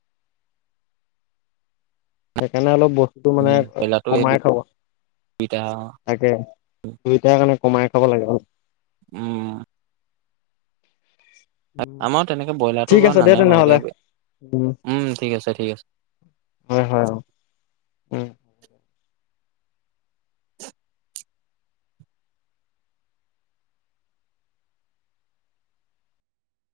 Speaker 1: সেইকাৰণে অলপ বস্ত সেইটো মানে
Speaker 2: উম ব্ৰইলাৰটো এই
Speaker 1: কমাই খাব
Speaker 2: দুইটা
Speaker 1: তাকে দুইটাৰ কাৰণে। কমাই খাব লাগে অ'।
Speaker 2: উ, উ। আমাৰ তেনেকে ব্ৰইলাৰটো
Speaker 1: ঠিক
Speaker 2: বাৰো
Speaker 1: আছে দে
Speaker 2: নানে বাৰু
Speaker 1: তেনেহ'লে
Speaker 2: দেই উম, ঠিক আছে ঠিক আছে।
Speaker 1: হয়, হয়, অ, উ।
Speaker 2: বুজি পোৱা নাই।